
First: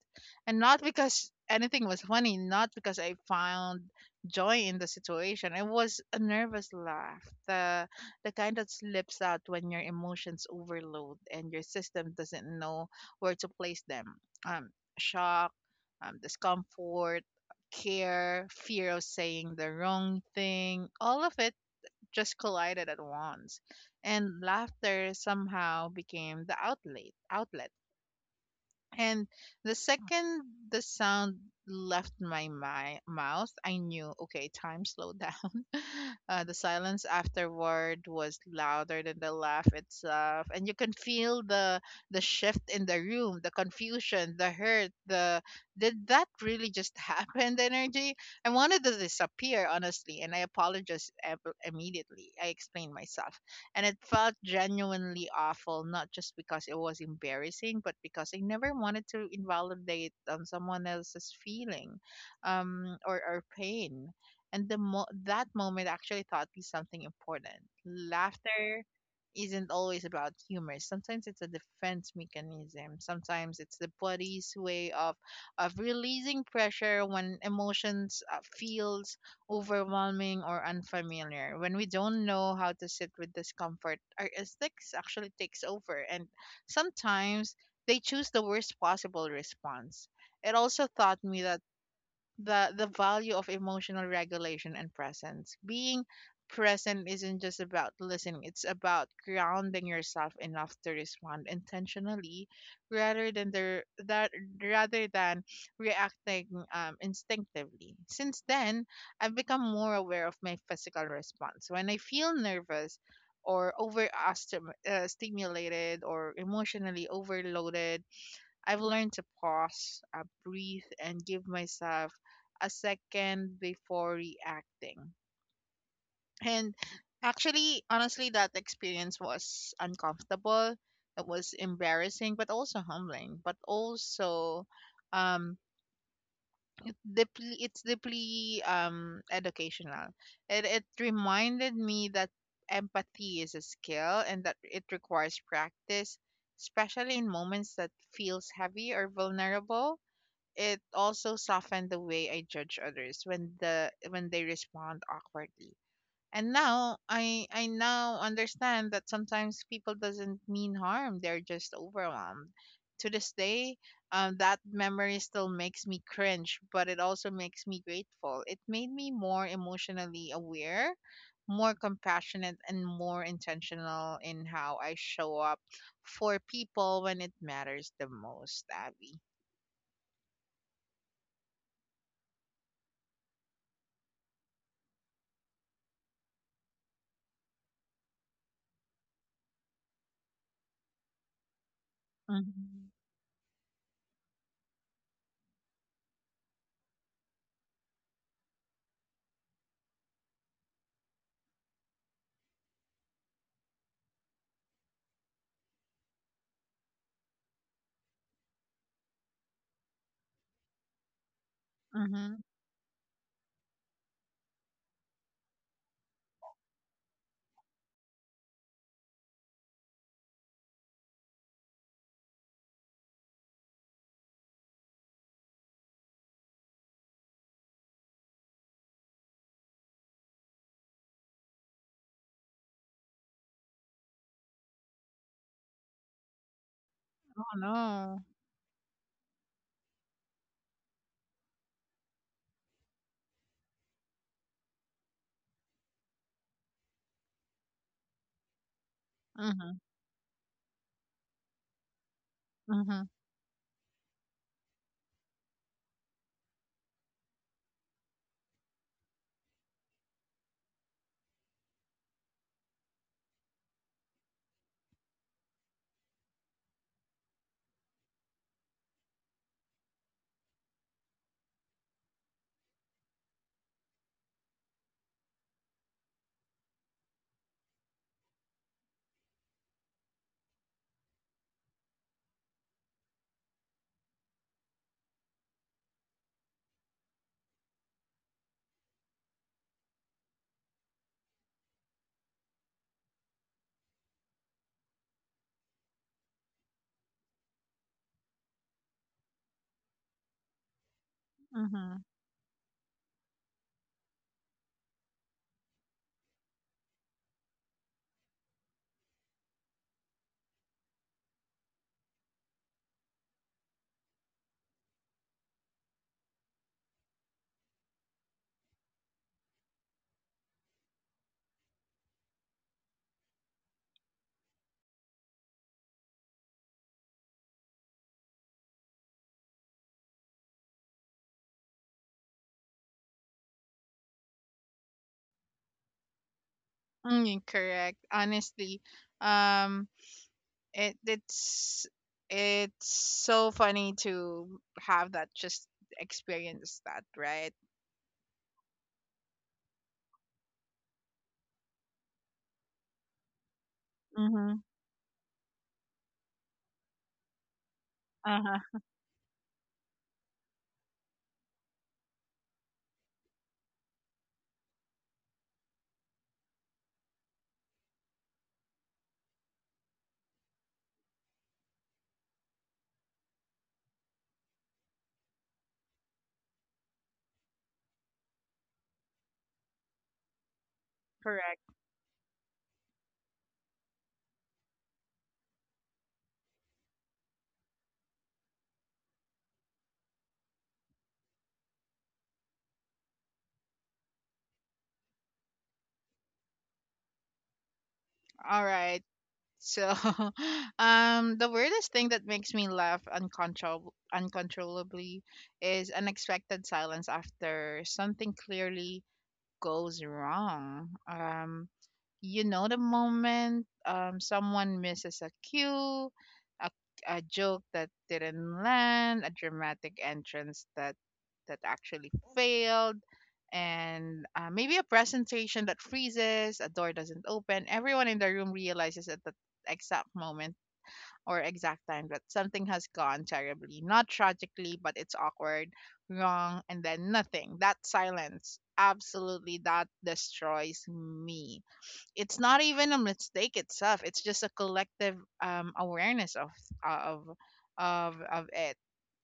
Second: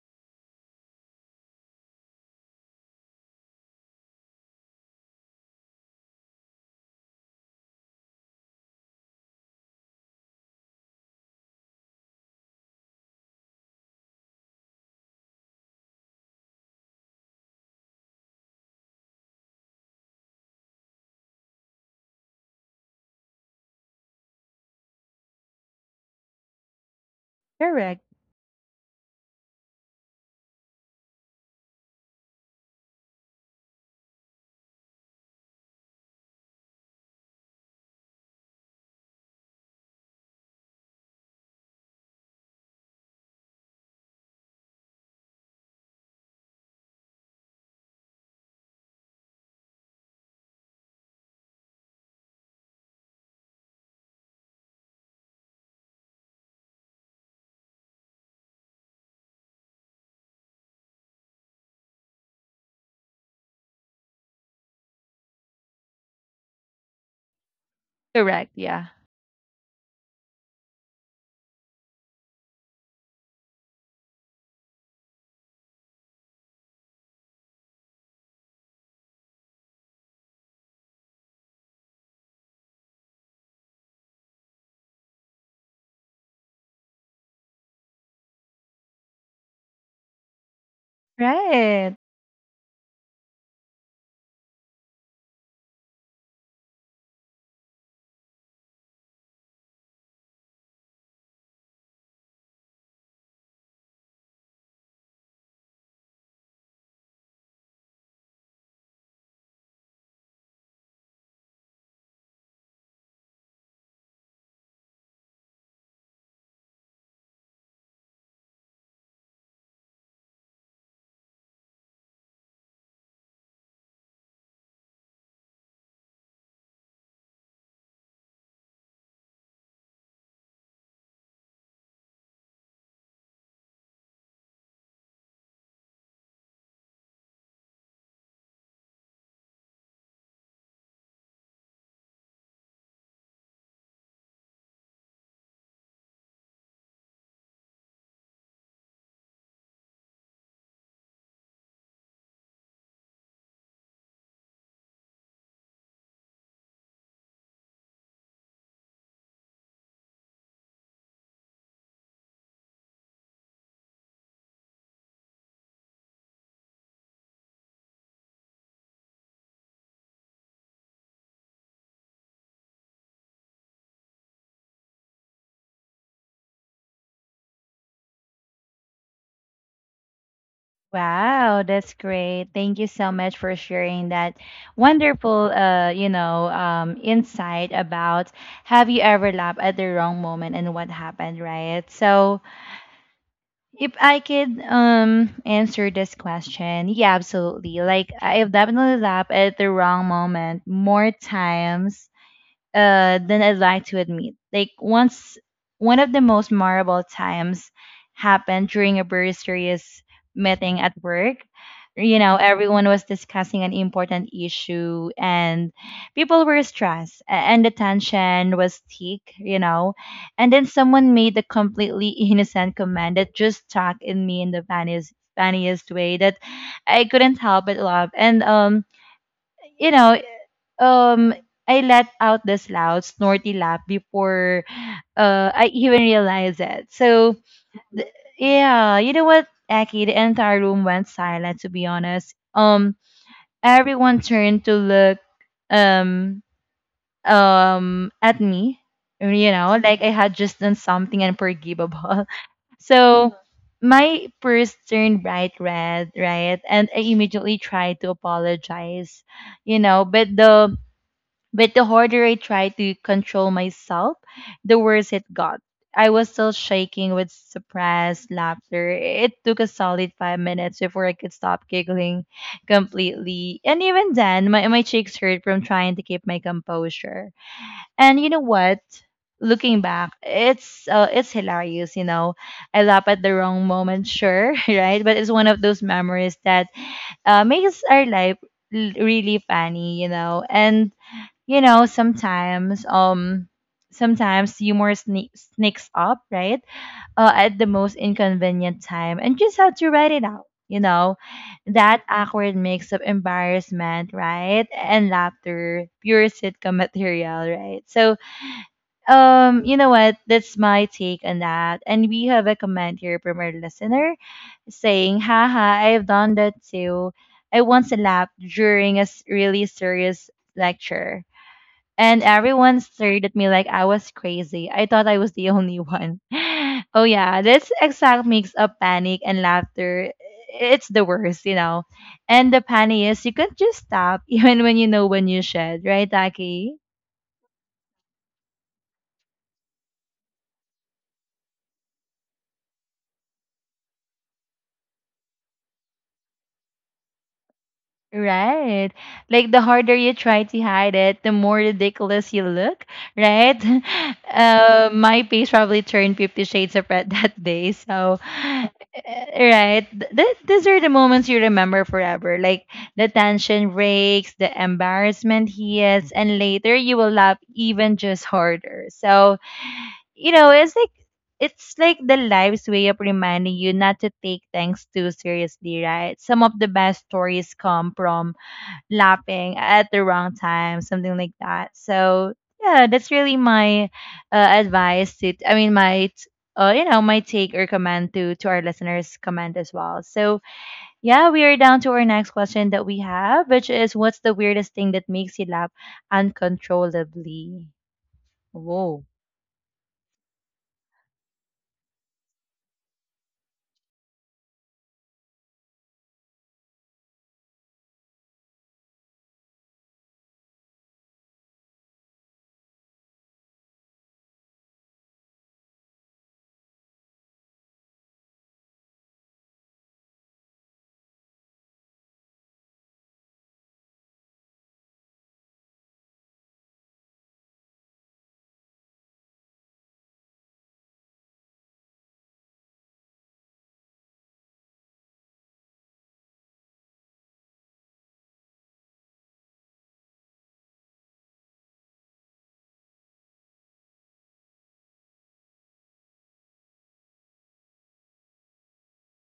[SPEAKER 2] And not because anything was funny, not because I found joy in the situation. It was a nervous laugh, the kind that slips out when your emotions overload and your system doesn't know where to place them. Um, Shock, discomfort, care, fear of saying the wrong thing, all of it just collided at once, and laughter somehow became the outlet.
[SPEAKER 1] correct,
[SPEAKER 2] And the second the sound left my mouth, I knew, okay, time slowed down. The silence afterward was louder than the laugh itself, and you can feel the shift in the room, the confusion, the hurt, the did that really just happen? The energy. I wanted to disappear, honestly, and I apologized immediately. I explained myself, and it felt genuinely awful, not just because it was embarrassing, but because I never wanted to invalidate someone else's feeling, or pain. And that moment actually taught me something important:
[SPEAKER 1] correct,
[SPEAKER 2] laughter
[SPEAKER 1] yeah,
[SPEAKER 2] isn't always about humor. Sometimes it's a defense mechanism, sometimes it's the body's way of releasing pressure when emotions feels overwhelming or unfamiliar. When we don't know how to sit with discomfort, our instincts actually takes over, and sometimes they choose the worst possible response. It also taught me that
[SPEAKER 1] right.
[SPEAKER 2] the value of emotional regulation and presence. Being present isn't just about listening, it's about grounding yourself enough to respond intentionally rather than rather than reacting instinctively. Since then, I've become more aware of my physical response when I feel nervous, or over stimulated, or emotionally overloaded. I've learned to pause, breathe, and give myself a second before reacting. And actually, honestly, that experience was uncomfortable. It was embarrassing, but also humbling, but also um deeply educational. It reminded me that empathy is a skill, and that it requires practice, especially in moments that feels heavy or vulnerable. It also softened the way I judge others when the when they respond awkwardly. And now I now understand that sometimes people doesn't mean harm. They're just overwhelmed. To this day, that memory still makes me cringe, but it also makes me grateful. It made me more emotionally aware, more compassionate, and more intentional in how I show up for people when it matters the most, Abby.
[SPEAKER 1] Wow, that's great. Thank you so much for sharing that wonderful, you know, insight about have you ever laughed at the wrong moment and what happened, right? So
[SPEAKER 2] Mm-hmm.
[SPEAKER 1] if I could answer this question, yeah, absolutely. Like, I've definitely laughed at the wrong moment more times than I'd like to admit. Like once, one of the most memorable times happened during a very serious meeting at work. You know,
[SPEAKER 2] Mm-hmm.
[SPEAKER 1] everyone was discussing an important issue, and people were stressed, and the tension was thick. You know, and then someone made a completely innocent comment that just stuck in me in the funniest way that I couldn't help but laugh. And you know, um, I let out this loud snorty laugh before I even realized it. So,
[SPEAKER 2] Oh
[SPEAKER 1] th-
[SPEAKER 2] no.
[SPEAKER 1] yeah, you know what, Aki, the entire room went silent, to be honest. Everyone turned to look um, at me, you
[SPEAKER 2] Mhm.
[SPEAKER 1] know, like I had just done something unforgivable.
[SPEAKER 2] Mhm.
[SPEAKER 1] So, my purse turned bright red, right? And I immediately tried to apologize, you know, but the harder I tried to control myself, the worse it got. I was still shaking with suppressed laughter. It took a solid 5 minutes before I could stop giggling completely. And even then, my cheeks hurt from trying to keep my composure. And you know what? Looking back, it's hilarious, you know. I laugh at the wrong moment, sure, right? But it's one of those memories that makes our life really funny, you know. And you know, sometimes, sometimes humor sneaks up, right? At the most inconvenient time, and just have to write it out. You know, that
[SPEAKER 2] Mhm.
[SPEAKER 1] awkward mix of embarrassment, right, and laughter, pure sitcom material, right? So, you know what? That's my take on that. And we have a comment here from our listener saying, "Haha, I've done that too. I once laughed during a really serious lecture and everyone stared at me like I was crazy. I thought I was the only one." Oh yeah, this exact mix of panic and laughter, it's the worst, you know. And the panic is you can't just stop even when you know when you should, right, Taki?
[SPEAKER 2] Mm, correct. Honestly, um, it it's it's so funny to have that just experience that, right?
[SPEAKER 1] Right. Like the harder you try to hide it, the more ridiculous you look, right?
[SPEAKER 2] Mhm.
[SPEAKER 1] My face probably turned 50 shades of red that day. So,
[SPEAKER 2] Uh huh.
[SPEAKER 1] right. These are the moments you remember forever. Like the tension breaks, the embarrassment hits, and later you will laugh even just harder. So, you know, it's like the life's way of reminding you not to take things too seriously, right? Some of the best stories come from laughing at the wrong time, something like
[SPEAKER 2] Correct.
[SPEAKER 1] that. So yeah, that's really my advice. To, I mean, you know, my take or comment to our listeners' comment as well. So yeah, we are down to our next question that we have, which is, what's the weirdest thing that makes you laugh uncontrollably?
[SPEAKER 2] All right. So, the weirdest thing that makes me laugh uncontrollably is unexpected silence after something clearly goes wrong. You know the moment someone misses a cue, a, a joke that didn't land, a dramatic entrance that actually failed, and maybe a presentation that freezes, a door doesn't open. Everyone in the room realizes at the exact moment or exact time that something has gone terribly, not tragically, but it's awkward, wrong, and then nothing. That silence, absolutely, that destroys me. It's not even a mistake itself, it's just a collective awareness of of it,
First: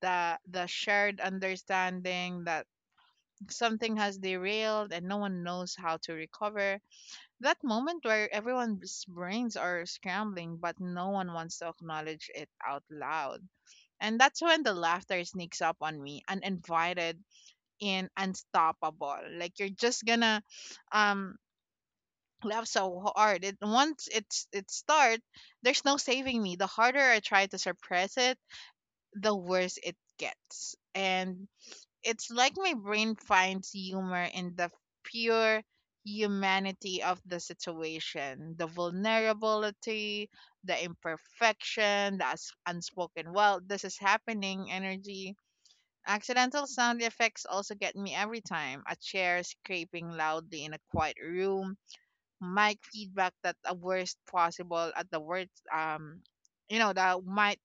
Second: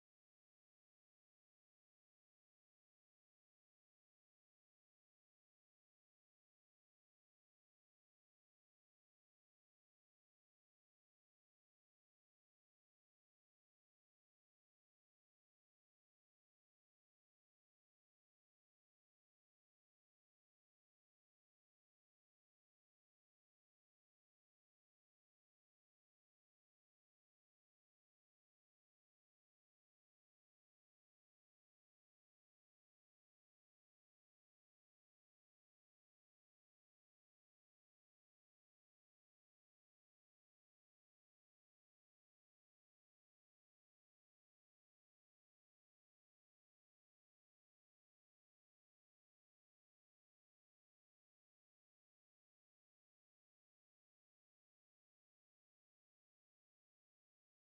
[SPEAKER 2] the shared understanding that something has derailed and no one knows how to recover. That moment where everyone's brains are scrambling, but no one wants to acknowledge it out loud, and that's when the laughter sneaks up on me uninvited and unstoppable. Like you're just gonna um laugh so hard. It Once it's it starts, there's no saving me. The harder I try to suppress it, the worse it gets. And it's like my brain finds humor in the pure humanity of the situation, the vulnerability, the imperfection, the unspoken, well, this is happening energy. Accidental sound effects also get me every time. A chair scraping loudly in a quiet room, might feedback that the worst possible at the worst um you know that might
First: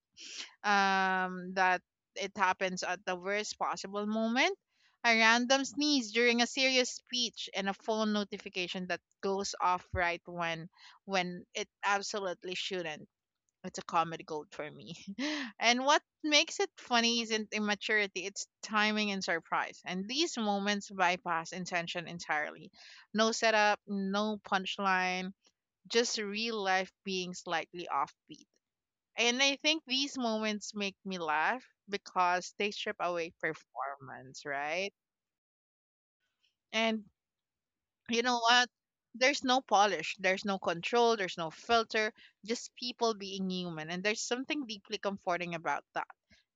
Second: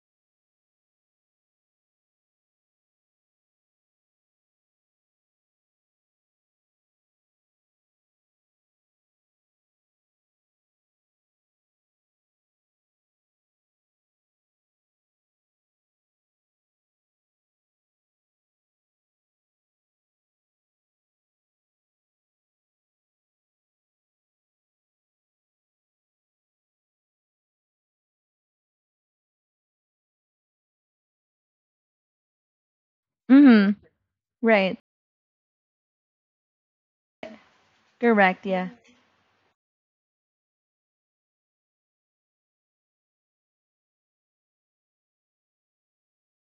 [SPEAKER 2] that it happens at the worst possible moment, a random sneeze during a serious speech, and a phone notification that goes off right when it absolutely shouldn't. It's a comedy gold for me. and what makes it funny isn't immaturity, it's timing and surprise, and these moments bypass intention entirely. No setup, no punchline, just real life being slightly offbeat. And I think these moments make me laugh because they strip away
[SPEAKER 1] Mm-hmm.
[SPEAKER 2] performance,
[SPEAKER 1] Right.
[SPEAKER 2] right? And you know
[SPEAKER 1] Correct.
[SPEAKER 2] what?
[SPEAKER 1] Yeah.
[SPEAKER 2] There's no polish, there's no control, there's no filter, just people being human. And there's something deeply comforting about that.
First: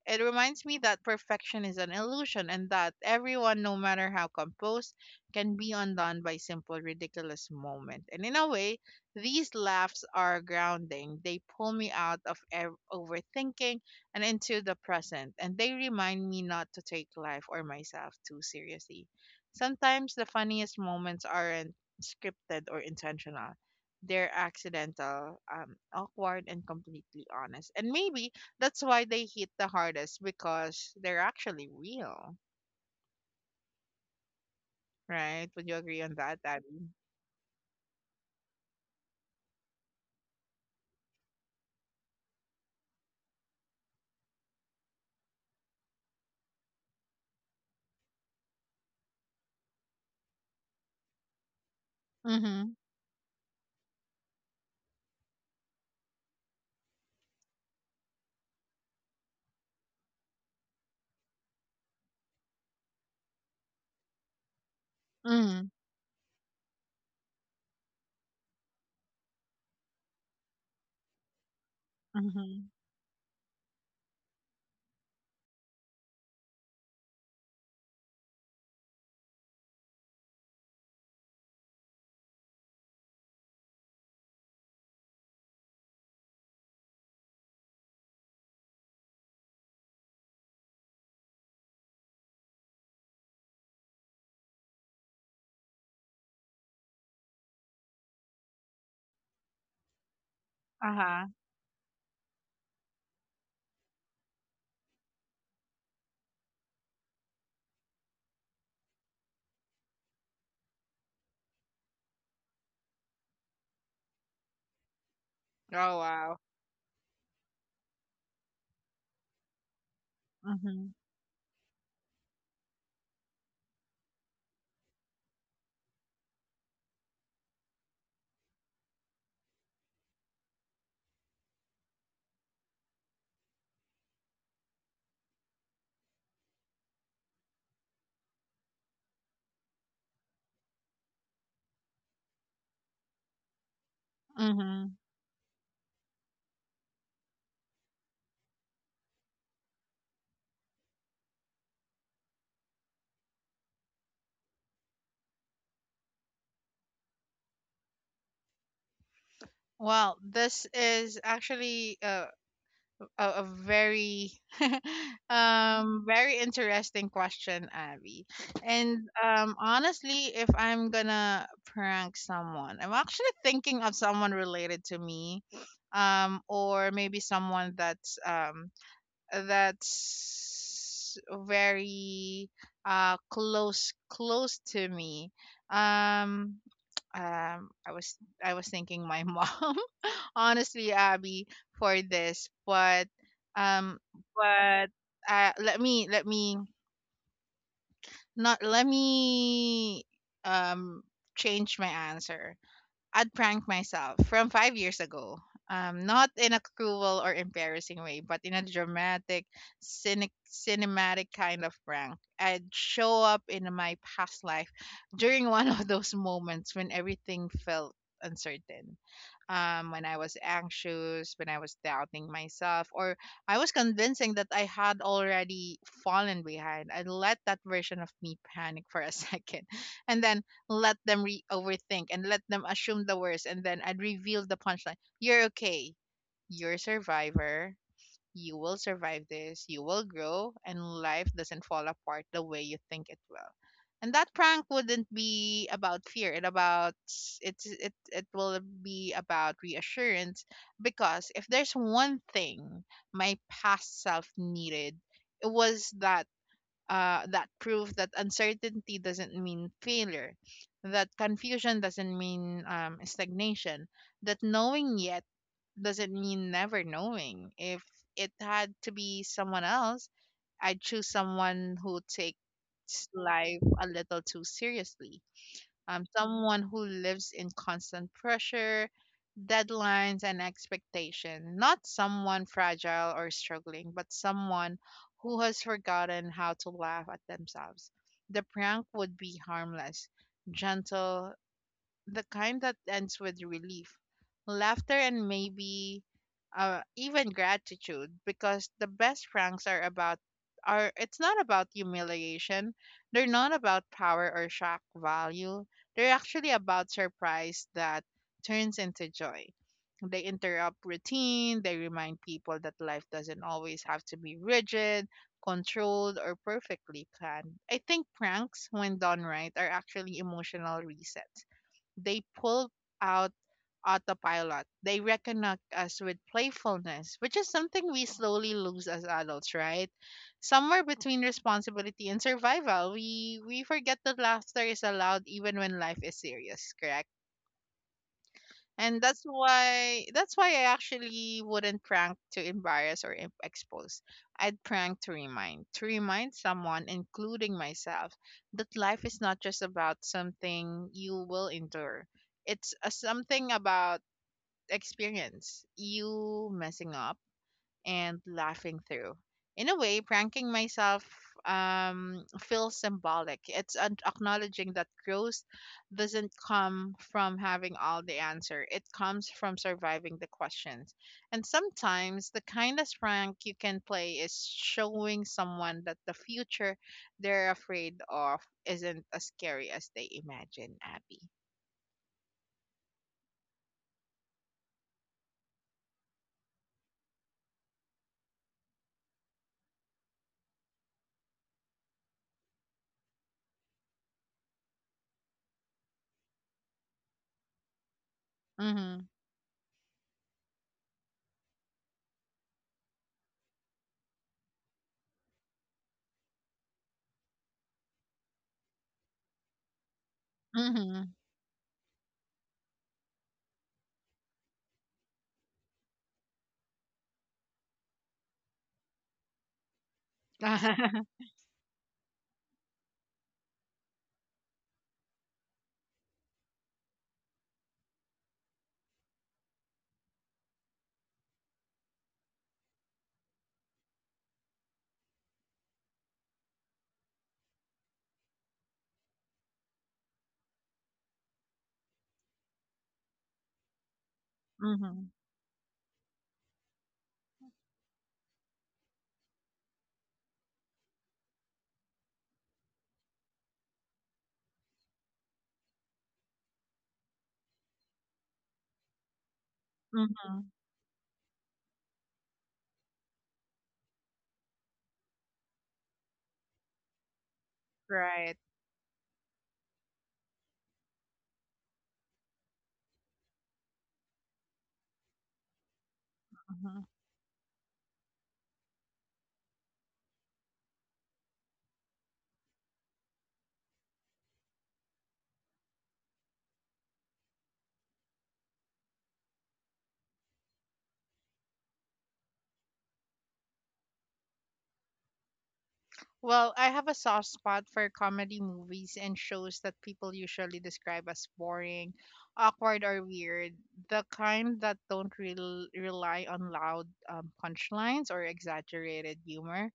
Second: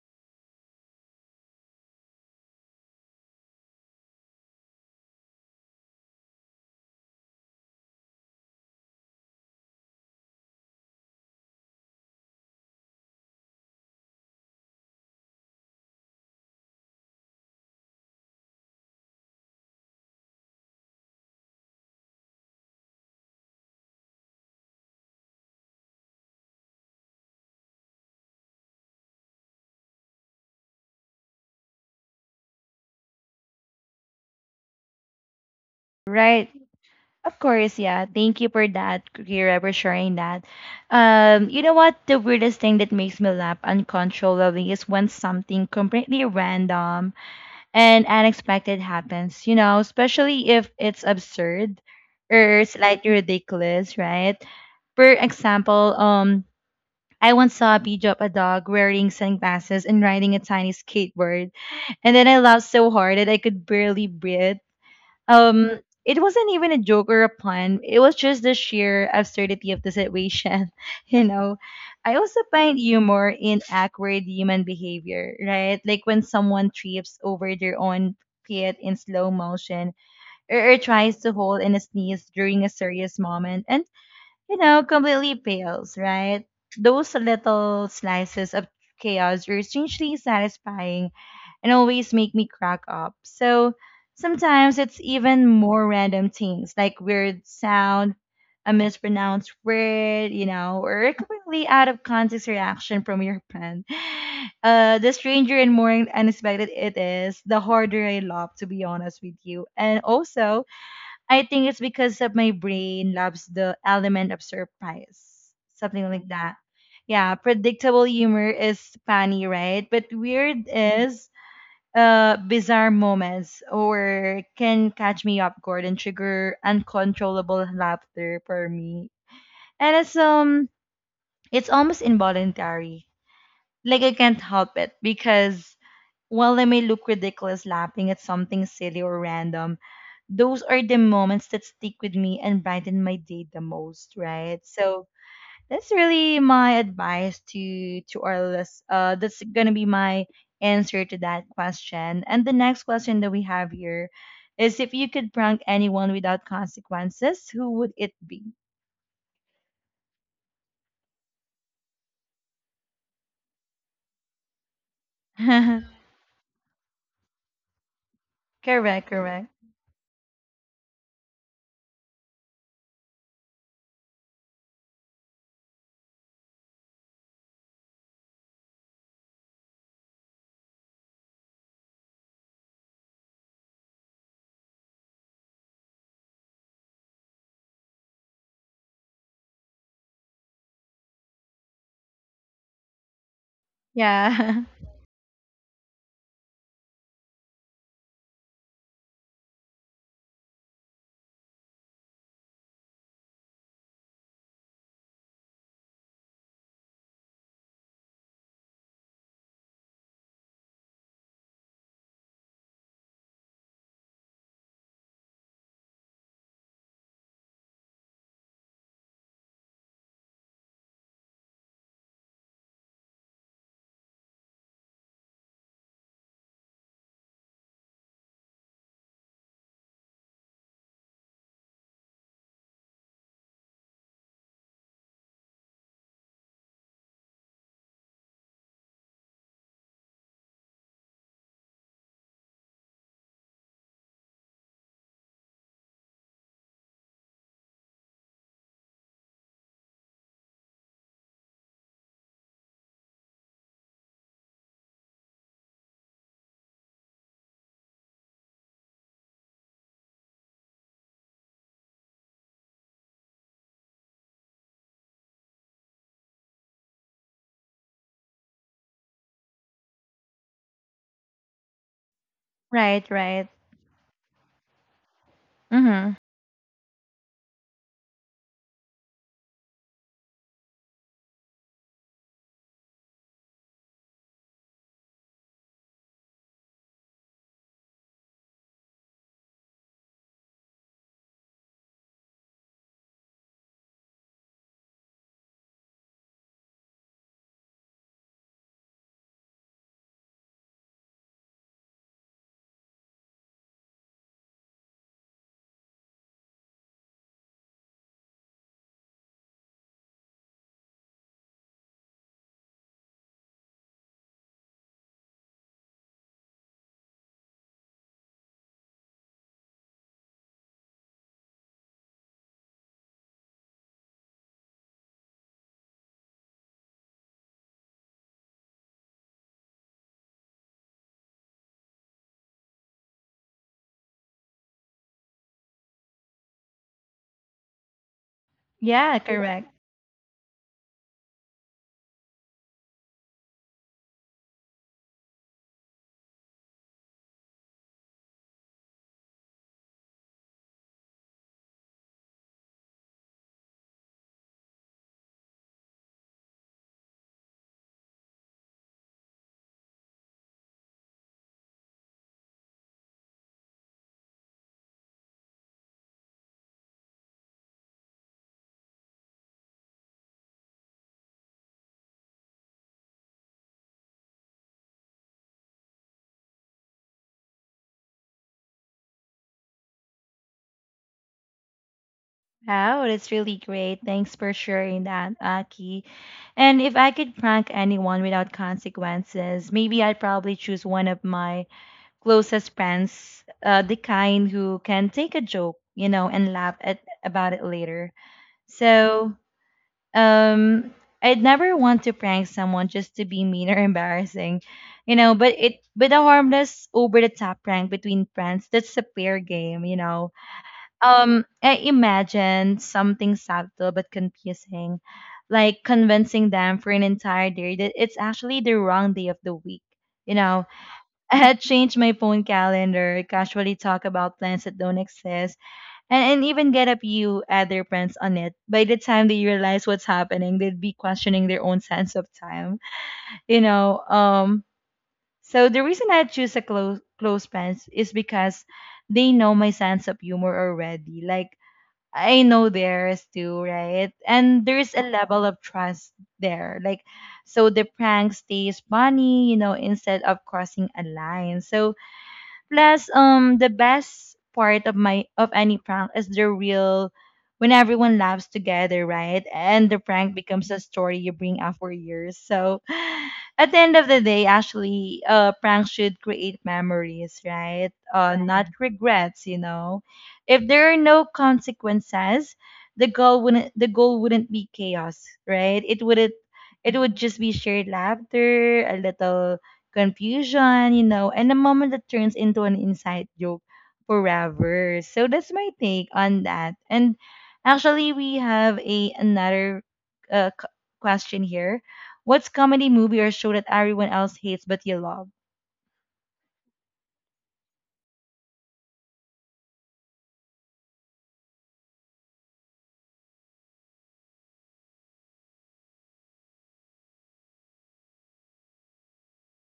[SPEAKER 2] It reminds me that perfection is an illusion, and that everyone, no matter how composed, can be undone by simple, ridiculous moment. And in a way, these laughs are grounding. They pull me out of overthinking and into the present, and they remind me not to take life or myself too seriously. Sometimes the funniest moments aren't scripted or intentional. They're accidental, awkward, and completely honest. And maybe that's why they hit the hardest, because they're actually real, right? Would you agree on that,
[SPEAKER 1] Right.
[SPEAKER 2] Abby?
[SPEAKER 1] Of course, yeah. Thank you for that, Kira, for sharing that. You know what? The weirdest thing that makes me laugh uncontrollably is when something completely random and unexpected happens, you know, especially if it's absurd or
[SPEAKER 2] Mm-hmm.
[SPEAKER 1] slightly ridiculous, right? For example, I once saw a video of a dog wearing sunglasses and riding a tiny skateboard, and then I laughed so hard that I could barely breathe.
[SPEAKER 2] Mm-hmm.
[SPEAKER 1] Um, it wasn't even a joke or a pun. It was just the sheer absurdity of the situation. You know, I also
[SPEAKER 2] Mm-hmm.
[SPEAKER 1] find humor in awkward human behavior, right? Like when someone trips over their own pit in slow motion, or tries to hold in a sneeze during a serious moment. And you know, completely pales, right? Those little slices of chaos are strangely satisfying and always make me crack up. So sometimes it's even more random things like weird sound, a mispronounced word, you know, or a
[SPEAKER 2] Uh-huh.
[SPEAKER 1] completely out of context reaction from your friend. The stranger and more unexpected it is, the harder I love, to be honest with you. And also, I think it's because of my brain loves the element of surprise,
[SPEAKER 2] Oh
[SPEAKER 1] something like
[SPEAKER 2] wow.
[SPEAKER 1] that. Yeah, predictable humor is funny, right? But weird
[SPEAKER 2] Mm-hmm.
[SPEAKER 1] is bizarre moments or can catch me up, guard and trigger uncontrollable laughter for me. And it's it's almost involuntary. Like I can't help it because while I may look ridiculous laughing at something silly or random, those are the moments that stick with me and brighten my day the most, right?
[SPEAKER 2] Mm-hmm.
[SPEAKER 1] So that's really my advice to our list. That's gonna be my answer to that question. And the next question that we have here is, if you could prank anyone without consequences, who would it be?
[SPEAKER 2] Well, this is actually a very very interesting question, Abby. And
[SPEAKER 1] Correct, correct.
[SPEAKER 2] honestly, if I'm gonna prank someone, I'm actually thinking of someone related to me, or maybe someone that's that's very close to me. Um I was I was thinking my mom, honestly, Abby, for this, but um
[SPEAKER 1] Yeah,
[SPEAKER 2] but let me not let me um change my answer. I'd prank myself from 5 years ago. Not in a cruel or embarrassing way, but in a dramatic, cinematic kind of prank. I'd show up in my past life during one of those moments when everything felt uncertain. When I was anxious, when I was doubting myself, or I was convincing that I had already fallen behind. I let that version of me panic for a second, and then let them re overthink and let them assume the worst, and then I'd reveal the punchline. You're okay. You're a survivor. You will survive this. You will grow, and life doesn't fall apart the way you think it will. And that prank wouldn't be about fear. It it will be about reassurance, because if there's one thing my past self needed, it was that. Uh, that proves that uncertainty doesn't mean failure, that confusion doesn't mean stagnation, that knowing yet doesn't mean never knowing. If it had to be someone else, I'd choose someone who takes
[SPEAKER 1] right, right.
[SPEAKER 2] life a little too seriously,
[SPEAKER 1] Mm-hmm.
[SPEAKER 2] someone who lives in constant pressure, deadlines, and expectation. Not someone fragile or struggling, but someone who has forgotten how to laugh at themselves. The prank would be harmless, gentle, the kind that ends with relief, laughter, and maybe even gratitude. Because the best pranks are about are it's not about humiliation. They're not about power or shock value. They're actually about surprise that turns into joy. They interrupt routine. They remind people that life doesn't always have to be rigid, controlled, or perfectly planned. I think pranks, when done right, are actually emotional resets. They pull out autopilot. They reconnect us with playfulness, which is something we slowly lose as adults, right? Somewhere between responsibility and survival, we forget that laughter is allowed even when life is serious, correct? And
[SPEAKER 1] Yeah,
[SPEAKER 2] that's
[SPEAKER 1] correct.
[SPEAKER 2] why That's why I actually wouldn't prank to embarrass or expose. I'd prank to remind someone, including myself, that life is not just about something you will endure. It's a something about experience, you messing up and laughing through. In a way, pranking myself feels symbolic. It's acknowledging that growth doesn't come from having all the answer, it comes from surviving the questions. And sometimes the kindest prank you can play is showing someone that the future they're afraid of isn't as scary as they imagine, Abby.
[SPEAKER 1] Wow, that's really great. Thanks for sharing that, Aki. And if I could prank anyone without consequences, maybe I'd probably choose one of my closest friends, the kind who can take a joke, you know, and laugh at about it later.
[SPEAKER 2] Mm-hmm.
[SPEAKER 1] So, um, I'd never want to prank someone just to be mean or embarrassing, you know. But a harmless, over-the-top prank between friends, that's a fair game, you know.
[SPEAKER 2] Mm-hmm.
[SPEAKER 1] I imagine something subtle but confusing, like convincing them for an entire day that it's actually the wrong day of the week. You know, I had changed my phone calendar, casually talk about plans that don't exist, and, even get a few other friends on it. By the time they realize what's happening, they'd be questioning their own sense of time. You know, so the reason I choose a close friends is because they know my sense of humor already. Like I know theirs too, right? And there's a
[SPEAKER 2] Mm-hmm.
[SPEAKER 1] level of trust there. Like, so the prank stays funny, you know, instead of crossing a line. So, plus, the best part of my of any prank is the real when everyone laughs together, right? And the prank
[SPEAKER 2] Mm-hmm.
[SPEAKER 1] becomes a story you bring up for years. So at the end of the day, actually, pranks should create memories, right?
[SPEAKER 2] Right.
[SPEAKER 1] Not right, regrets, you know. If there are no consequences, the goal wouldn't be chaos, right? It wouldn't
[SPEAKER 2] Mm-hmm.
[SPEAKER 1] It would just be shared laughter, a little confusion, you know, and a moment that turns into an inside joke forever. So that's my take on that. And actually, we have a another uh, q- question here. What's comedy movie or show that everyone else hates but you love?
[SPEAKER 2] Well, I have a soft spot for comedy movies and shows that people usually describe as boring, awkward, or weird. The kind that don't rely on loud punchlines or exaggerated humor,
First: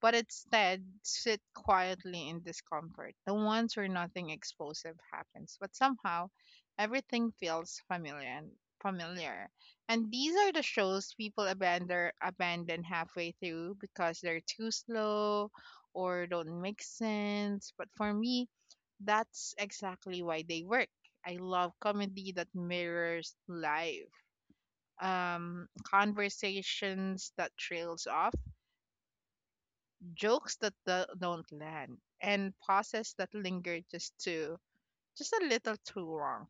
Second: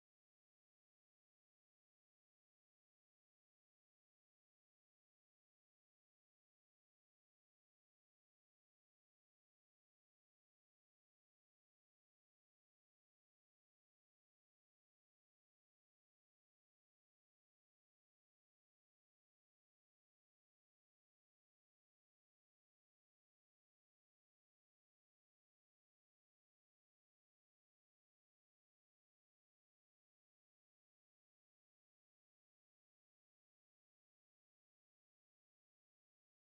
[SPEAKER 2] but instead sit quietly in discomfort. The ones where nothing explosive happens, but somehow everything feels familiar and familiar. And these are the shows people abandon halfway through because they're too slow or don't make sense. But for me, that's exactly why they work. I love comedy that mirrors life, conversations that trails off, jokes that don't land, and pauses that linger just a little too long.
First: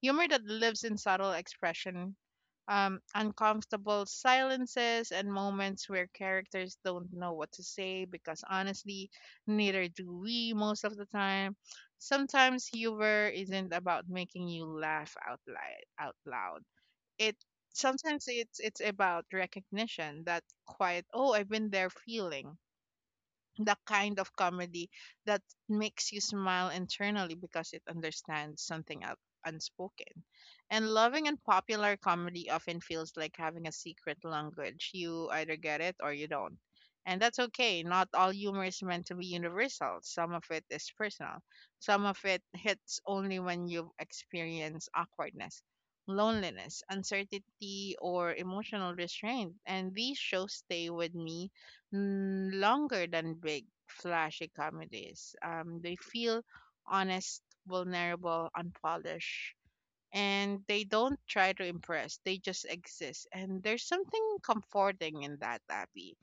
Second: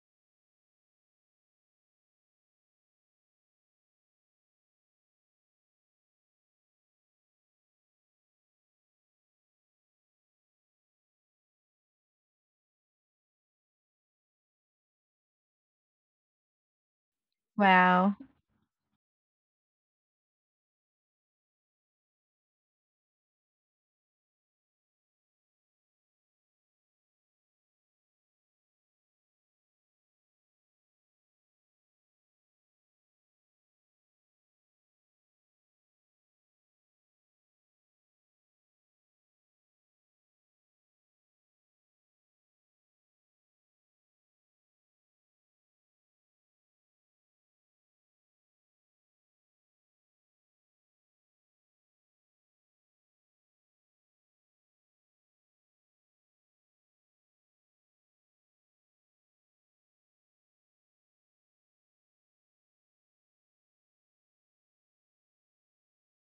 [SPEAKER 2] Humor that lives in subtle expression, uncomfortable silences, and moments where characters don't know what to say because honestly, neither do we most of the time. Sometimes humor isn't about making you laugh out loud. Out loud. It
[SPEAKER 1] Wow.
[SPEAKER 2] sometimes it's about recognition, that quiet "Oh, I've been there" feeling, the kind of comedy that makes you smile internally because it understands something up unspoken. And loving and popular comedy often feels like having a secret language. You either get it or you don't. And that's okay. Not all humor is meant to be universal. Some of it is personal. Some of it hits only when you've experienced awkwardness, loneliness, uncertainty, or emotional restraint. And these shows stay with me longer than big, flashy comedies. They feel honest, vulnerable, unpolished, and they don't try to impress. They just exist, and there's something comforting in that, Abby.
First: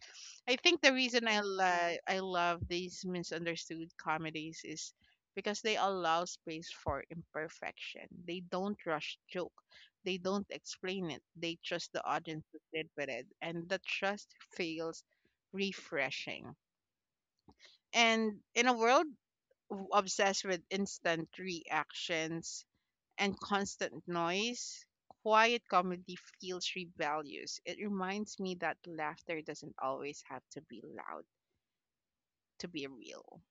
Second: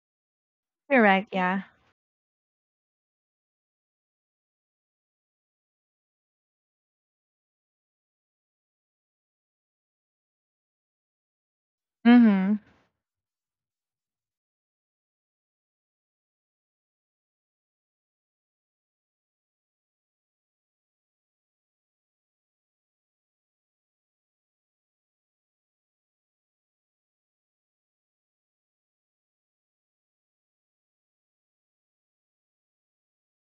[SPEAKER 2] I think the reason
[SPEAKER 1] Correct. Yeah.
[SPEAKER 2] I love these misunderstood comedies is because they allow space for imperfection. They don't rush joke. They don't explain it. They trust the audience
[SPEAKER 1] Mm-hmm.
[SPEAKER 2] to sit with it, and the trust feels refreshing. And in a world obsessed with instant reactions and constant noise, quiet comedy feels rebellious. It reminds me that laughter doesn't always have to be loud to be real.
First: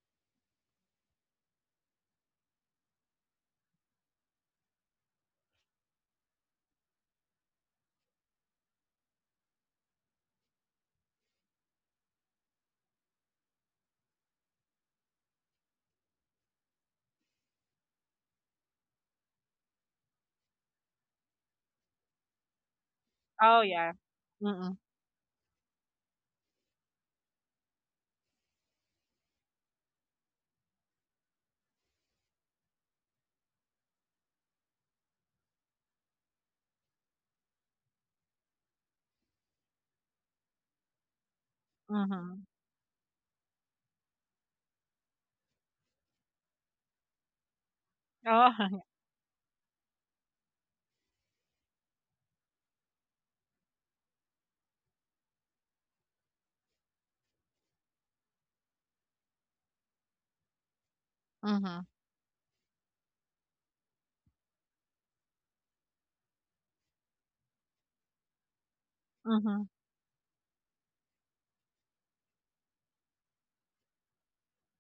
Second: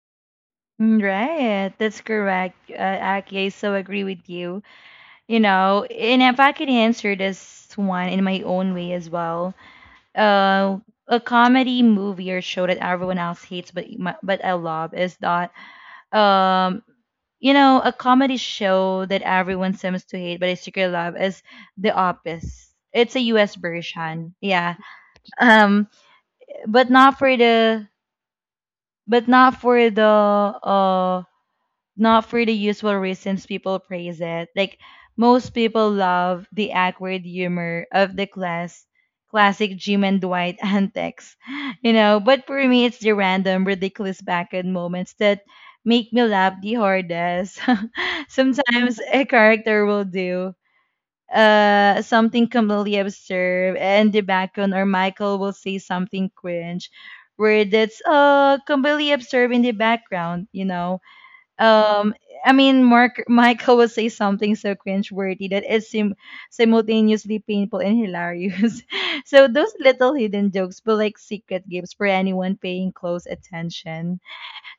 [SPEAKER 1] Right, that's correct. Aki, I so agree with you. You know, and if I could answer this one in my own way as well, uh, a comedy movie or show that everyone else hates but I love is that um you know, a comedy show that everyone seems to hate but I secretly love is The Office. It's a US
[SPEAKER 2] Oh yeah.
[SPEAKER 1] version.
[SPEAKER 2] Mm-mm.
[SPEAKER 1] Yeah. Um but not for the but not for the uh. not for the usual reasons people praise it. Like most people love the awkward humor of the classic Jim and Dwight antics. You know, but
[SPEAKER 2] Mhm.
[SPEAKER 1] for me it's the random, ridiculous back end moments that make me laugh the hardest.
[SPEAKER 2] Oh.
[SPEAKER 1] Sometimes a character will do something completely absurd and the background, or Michael will say something cringe where that's completely absurd in the background, you know.
[SPEAKER 2] Mhm.
[SPEAKER 1] um I mean, Mark Michael would say something so cringeworthy that is simultaneously painful and hilarious. So
[SPEAKER 2] Mhm.
[SPEAKER 1] those little hidden jokes but like secret gifts for anyone paying close attention.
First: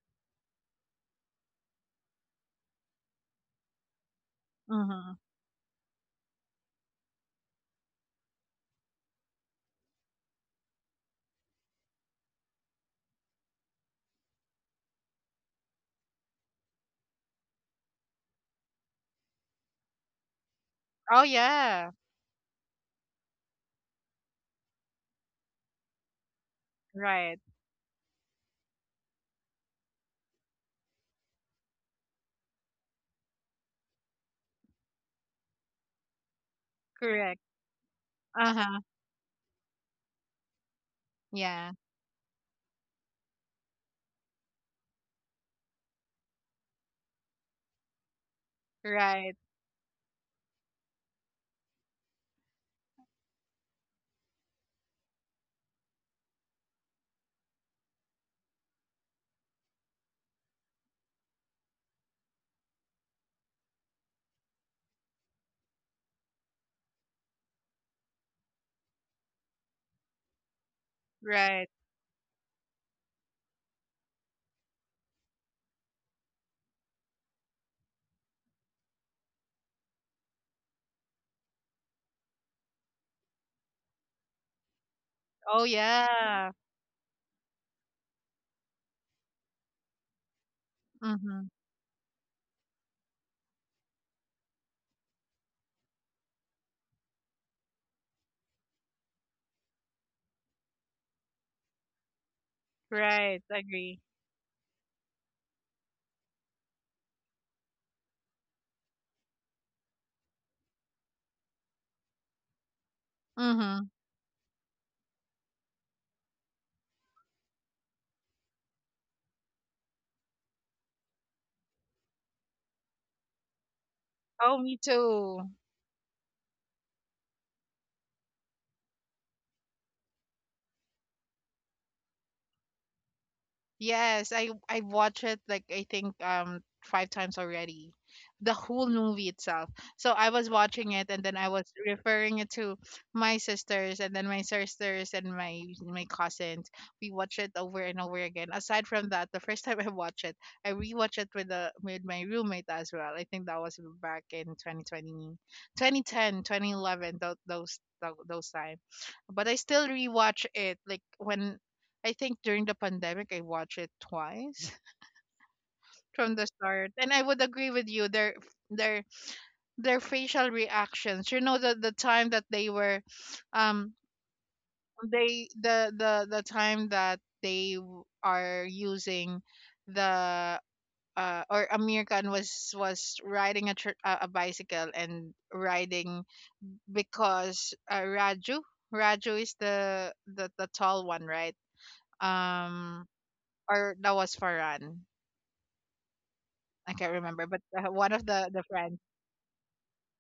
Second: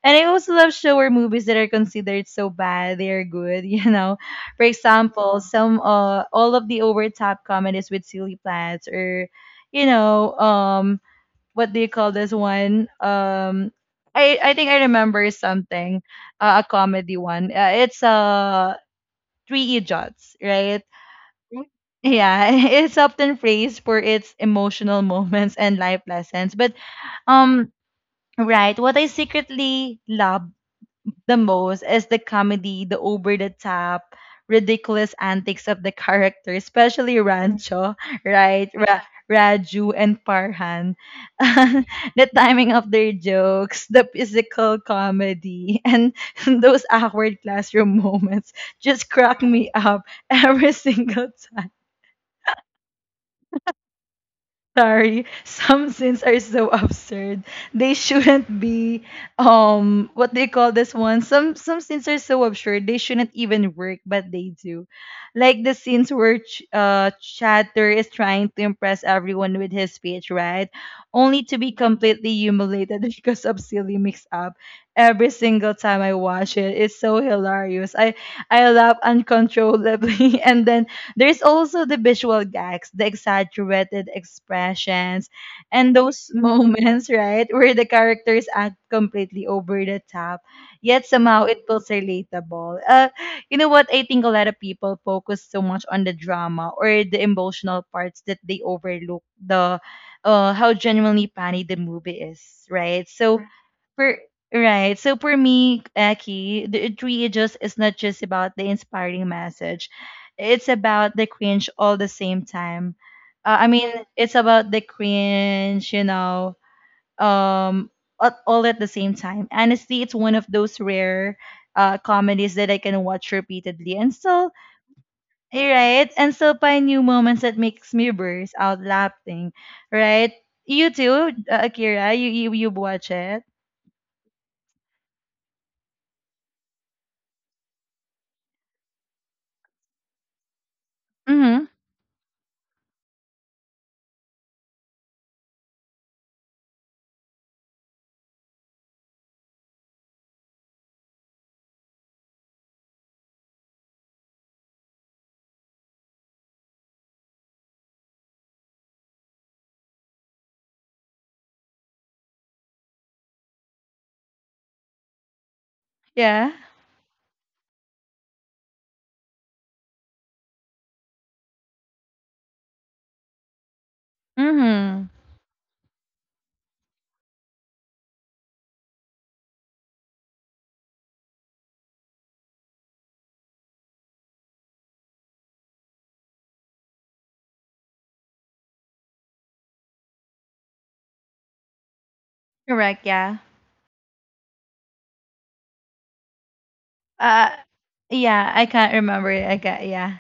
[SPEAKER 1] And I also love show or movies that are considered so bad they are good, you know. For
[SPEAKER 2] Mhm.
[SPEAKER 1] example, some all of the over top comedies with silly plots or you know, what do you call this one? I think I remember something, a comedy one. It's three idiots, right?
[SPEAKER 2] Oh yeah.
[SPEAKER 1] Yeah, it's often praised for its emotional moments and life lessons. But
[SPEAKER 2] Right.
[SPEAKER 1] um, right, what I secretly love the most is the comedy, the over the top, ridiculous antics of the characters, especially
[SPEAKER 2] Correct.
[SPEAKER 1] Rancho, right?
[SPEAKER 2] Uh-huh.
[SPEAKER 1] Raju and Parhan.
[SPEAKER 2] Yeah.
[SPEAKER 1] The timing of their jokes, the physical comedy, and those awkward classroom moments just
[SPEAKER 2] Right.
[SPEAKER 1] crack me up every single time. Sorry, some sins are so absurd. They shouldn't be what they call this one. Some sins are so absurd they shouldn't even work, but they do. Like the scenes where Chatter is trying to impress everyone with his speech, right? Only to
[SPEAKER 2] Right.
[SPEAKER 1] be completely humiliated because of silly mix up. Every single time I watch it, it's so hilarious. I laugh uncontrollably, and then there's also the visual gags, the exaggerated expressions,
[SPEAKER 2] Oh
[SPEAKER 1] and those
[SPEAKER 2] yeah.
[SPEAKER 1] moments, right, where the characters act completely over the top, yet somehow
[SPEAKER 2] Mhm.
[SPEAKER 1] it feels relatable. You know what? I think a lot of people focus so much on the drama or the emotional parts that they overlook the how genuinely funny the movie is, right?
[SPEAKER 2] Right.
[SPEAKER 1] So
[SPEAKER 2] Agree.
[SPEAKER 1] for right. So for me, Aki, the it really just is not just about the inspiring message. It's about the cringe all the same time. I
[SPEAKER 2] Mhm.
[SPEAKER 1] mean, it's about the cringe, you know, um, at, all at the same time. Honestly, it's one of those rare comedies that I can watch repeatedly and still,
[SPEAKER 2] Oh, me too.
[SPEAKER 1] hey, right, and still find new moments that makes me burst out laughing, right? You too, Akira. You watch it.
[SPEAKER 2] Yes, I watched it, like, I think 5 times already. The whole movie itself. So I was watching it and then I was
[SPEAKER 1] Mm-hmm.
[SPEAKER 2] referring it to my sisters and then my sisters and my cousins. We watched it over and over again. Aside from that, the first time I watched it, I rewatched it with the with my roommate as well. I think that was back in 2010 2011, those time. But I still rewatch it, like, when I think during the pandemic I watched it twice. From the
[SPEAKER 1] Yeah.
[SPEAKER 2] start. And I would agree with you, their their their facial reactions. You know, the time that they were, um
[SPEAKER 1] Mhm.
[SPEAKER 2] the time that they are using the or Amir Khan was riding a, tr- a bicycle, and riding because Raju is the tall one, right?
[SPEAKER 1] Correct,
[SPEAKER 2] um
[SPEAKER 1] yeah.
[SPEAKER 2] or that was Farhan, I can't remember,
[SPEAKER 1] Uh
[SPEAKER 2] but one of the
[SPEAKER 1] yeah, I can't
[SPEAKER 2] friends,
[SPEAKER 1] remember it. I got yeah.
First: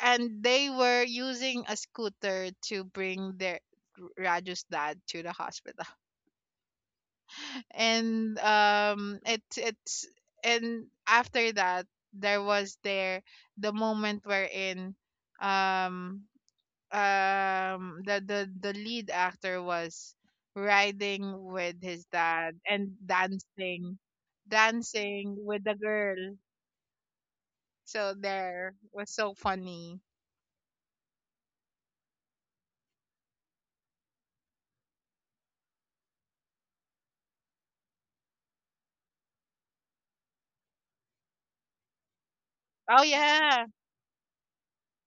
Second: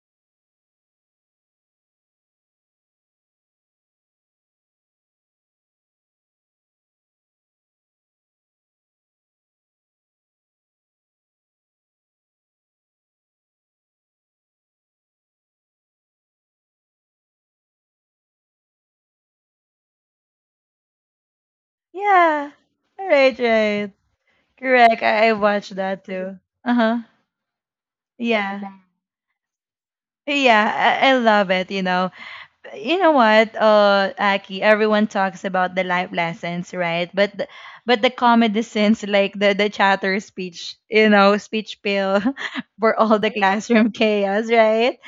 [SPEAKER 2] and they were using a scooter to bring their Raju's dad to the hospital, and it it's and after that there was there the moment wherein, um the lead actor was riding with his
[SPEAKER 1] Yeah.
[SPEAKER 2] dad and
[SPEAKER 1] Right, right. Correct. I
[SPEAKER 2] dancing with the
[SPEAKER 1] watched that
[SPEAKER 2] girl.
[SPEAKER 1] too. Uh-huh.
[SPEAKER 2] So
[SPEAKER 1] Yeah.
[SPEAKER 2] there was so funny.
[SPEAKER 1] Yeah, I love it, you know. You know what, Aki, everyone talks about the life lessons, right? But the comedy scenes like the chatter speech, you know, speech pill for
[SPEAKER 2] Oh,
[SPEAKER 1] all the
[SPEAKER 2] yeah.
[SPEAKER 1] classroom chaos, right?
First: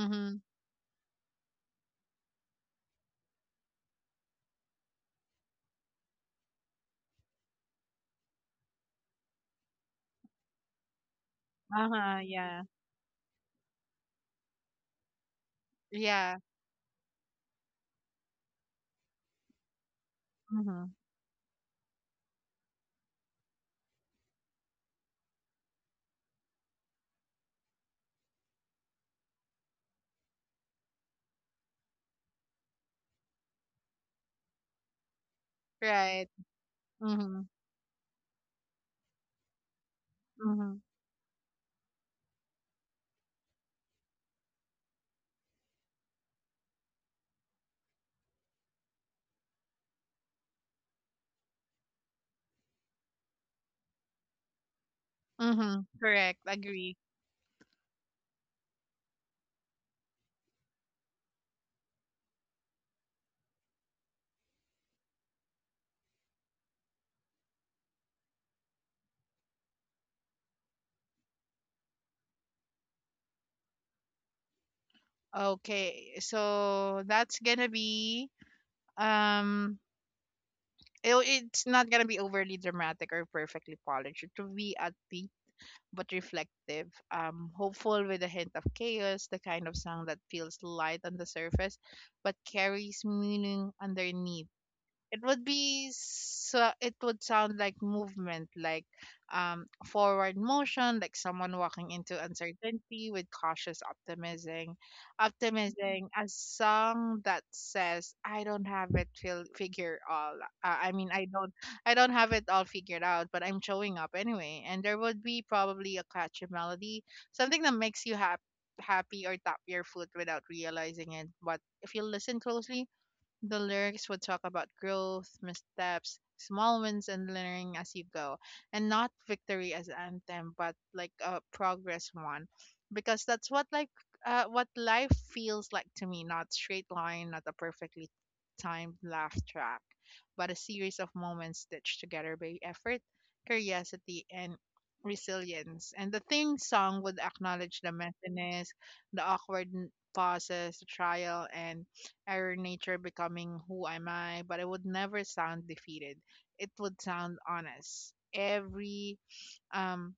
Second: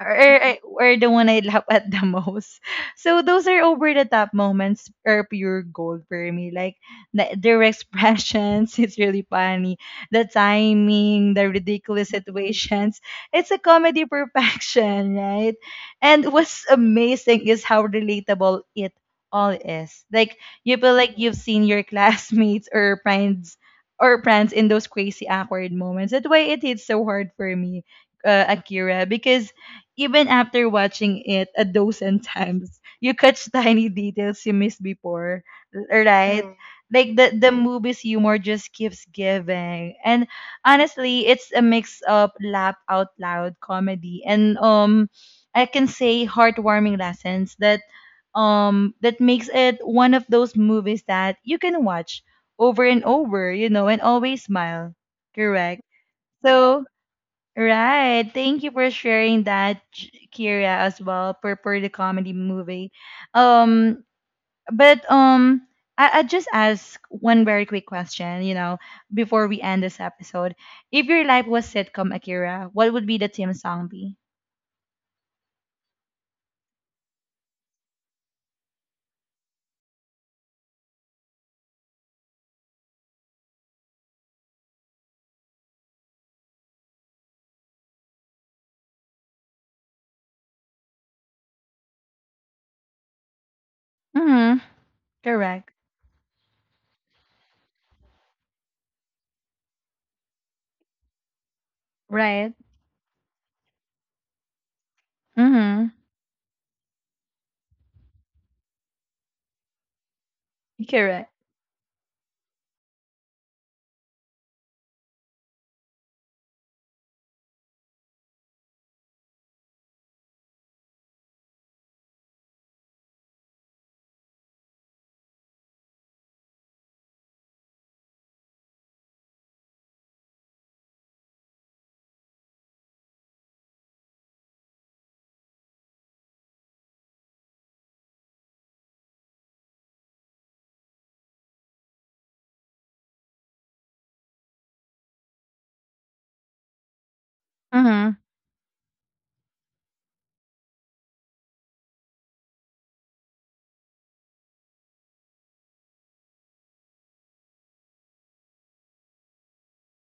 [SPEAKER 1] or, or or the one I laugh at the most. So those are over the top moments are pure gold for me. Like the, their expressions, it's really funny. The timing, the ridiculous
[SPEAKER 2] Uh-huh, yeah.
[SPEAKER 1] situations. It's a comedy perfection, right? And
[SPEAKER 2] Yeah.
[SPEAKER 1] what's amazing is how relatable it all is. Like you
[SPEAKER 2] Mhm.
[SPEAKER 1] feel like you've seen your classmates or friends in those crazy awkward moments. That's why it hits so hard for me Akira, because even after watching it a dozen times, you catch tiny details you missed before,
[SPEAKER 2] Right.
[SPEAKER 1] right? Like
[SPEAKER 2] Mhm.
[SPEAKER 1] the movie's humor just keeps giving, and
[SPEAKER 2] Mhm.
[SPEAKER 1] honestly, it's a mix of laugh out loud comedy and I can say heartwarming lessons that that makes it one of those movies that you can watch over and over, you know, and always smile. Correct.
[SPEAKER 2] Mhm. Correct.
[SPEAKER 1] So
[SPEAKER 2] Agree.
[SPEAKER 1] right. Thank you for sharing that, Kira, as well, per, per the comedy movie. Um, but I just ask one very quick question, you know, before we end this episode. If your life was sitcom, Akira, what would be the theme song be?
[SPEAKER 2] Okay. So that's gonna be um it, it's not gonna be overly dramatic or perfectly polished. It will be at the but reflective, hopeful with a hint of chaos, the kind of song that feels light on the surface but carries meaning underneath.
[SPEAKER 1] Mm-hmm. Correct.
[SPEAKER 2] It would sound like movement, like forward motion, like someone walking into
[SPEAKER 1] Right.
[SPEAKER 2] uncertainty with cautious optimism
[SPEAKER 1] Mm-hmm.
[SPEAKER 2] optimism a song that says, "I don't have it feel figure all." uh, i mean i
[SPEAKER 1] Correct.
[SPEAKER 2] don't I don't have it all figured out, but I'm showing up anyway. And there would be probably a catchy melody, something that makes you happy, or tap your foot without realizing it. But if you listen closely, the lyrics would talk about growth, missteps, small wins, and learning as you go, and not victory as anthem, but like a progress one, because that's what like, what life feels like to me. Not straight line, not a perfectly timed laugh track, but a series of moments stitched together by effort, curiosity, and resilience. And the theme song would acknowledge the
[SPEAKER 1] Mm-hmm.
[SPEAKER 2] messiness, the awkward pauses, the trial and error nature becoming who am I, but it would never sound defeated. It would sound honest. Um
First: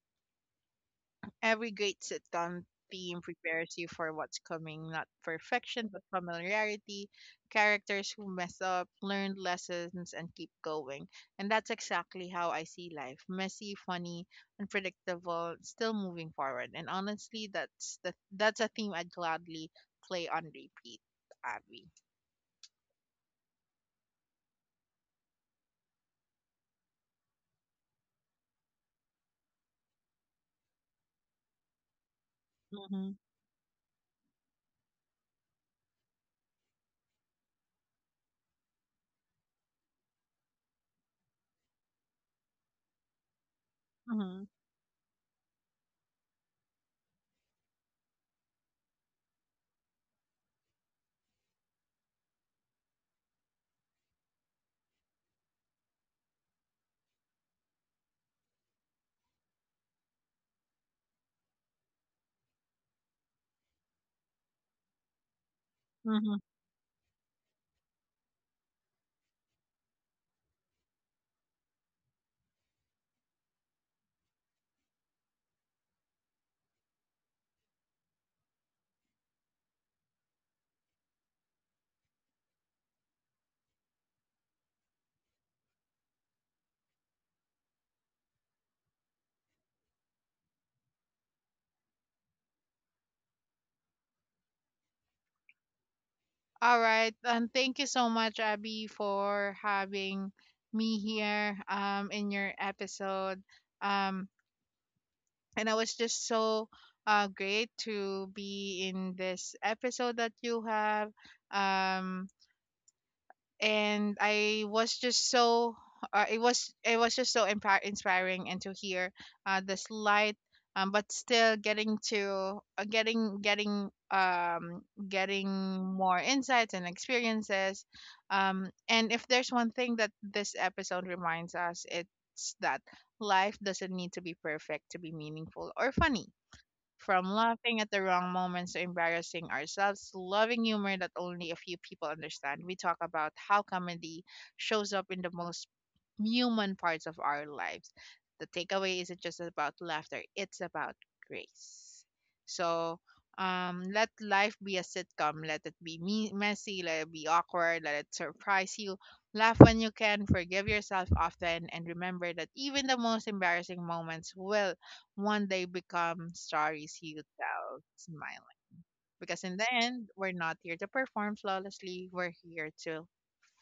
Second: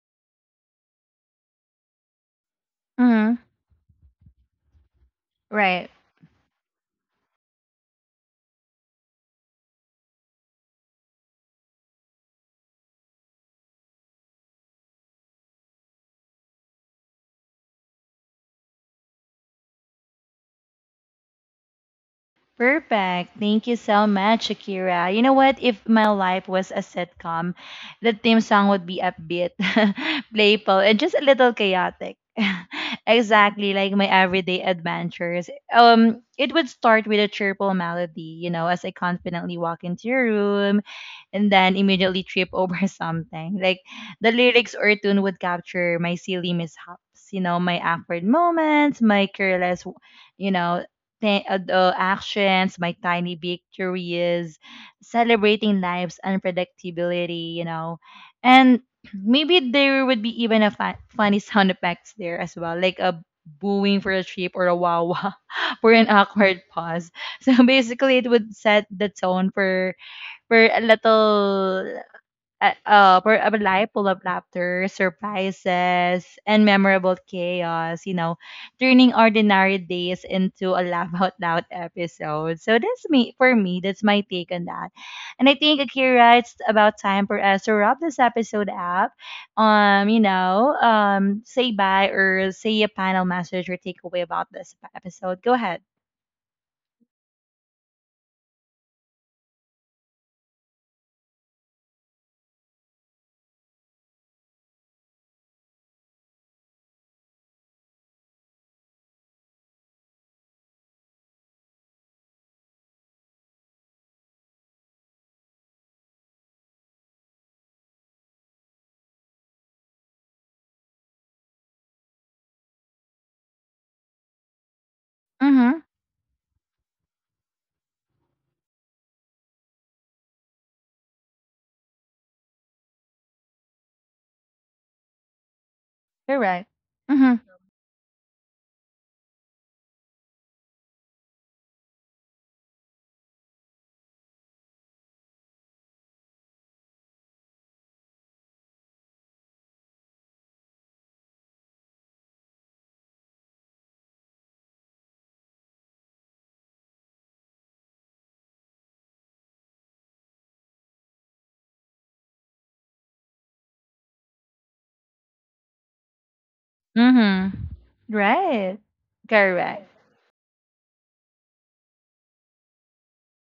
[SPEAKER 2] every great sitcom theme
[SPEAKER 1] Mm-hmm.
[SPEAKER 2] prepares you for what's coming, not perfection,
[SPEAKER 1] Right.
[SPEAKER 2] but familiarity, characters who mess up, learn lessons, and keep going. And that's exactly how I see life: messy, funny, unpredictable, still moving forward. And honestly, that's a theme I'd gladly play on repeat, Abby.
[SPEAKER 1] Perfect. Thank you so much, Shakira. You know what? If my life was a sitcom, the theme song would be upbeat, playful, and just a little chaotic.
[SPEAKER 2] Mm-hmm.
[SPEAKER 1] Exactly like my everyday adventures. It would start with a cheerful melody, you know, as I confidently walk into your room and then immediately trip over something. Like the lyrics or tune would capture my silly mishaps, you know, my awkward moments, my careless you know, the actions, my tiny victories, celebrating life's unpredictability, you know. And maybe there would be even a funny sound effects there as well, like a booing for a trip or a wawa for an
[SPEAKER 2] Mm-hmm.
[SPEAKER 1] awkward pause. So basically, it would set the tone for a little for a life full of laughter, surprises, and memorable chaos, you know, turning ordinary days into a laugh out loud episode. So that's me for me, that's my take on that. And I think, Akira, it's about time for us to wrap this episode up. You know, say bye or say a final message or takeaway about this episode. Go ahead.
[SPEAKER 2] All right. Thank you so much, Abby, for having me here, in your episode. Um, and I was just so great to be in this episode that you have. Um, and I was just so it was just so impar inspiring, and to hear the slight, but still getting to getting
[SPEAKER 1] Mm-hmm.
[SPEAKER 2] more insights and experiences, and if there's one thing that this episode reminds us, it's that life doesn't need to be perfect to be meaningful or funny.
[SPEAKER 1] You're right.
[SPEAKER 2] From
[SPEAKER 1] Mm-hmm.
[SPEAKER 2] laughing at the wrong moments to embarrassing ourselves, to loving humor that only a few people understand, we talk about how comedy shows up in the most human parts of our lives. The takeaway isn't just about laughter, it's about grace. So, let life be a sitcom. Let it be messy, let it be awkward, let it surprise you. Laugh when you can, forgive yourself often, and remember that even the most embarrassing moments will one day become stories you
[SPEAKER 1] Mm-hmm.
[SPEAKER 2] tell smiling.
[SPEAKER 1] Right.
[SPEAKER 2] Because in the
[SPEAKER 1] Correct.
[SPEAKER 2] end, we're not here to perform flawlessly, we're here to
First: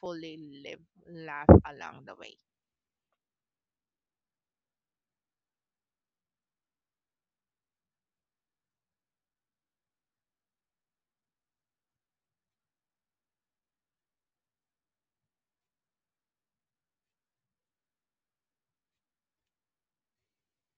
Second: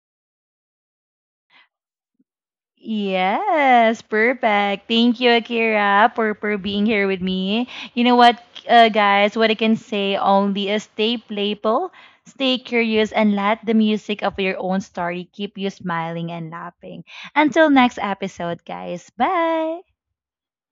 [SPEAKER 2] fully live, laugh along the way.
[SPEAKER 1] Yes, perfect. Thank you, Akira, for being here with me. You know what, guys, what I can say only is stay playful, stay curious, and let the music of your own story keep you smiling and laughing. Until next episode, guys. Bye.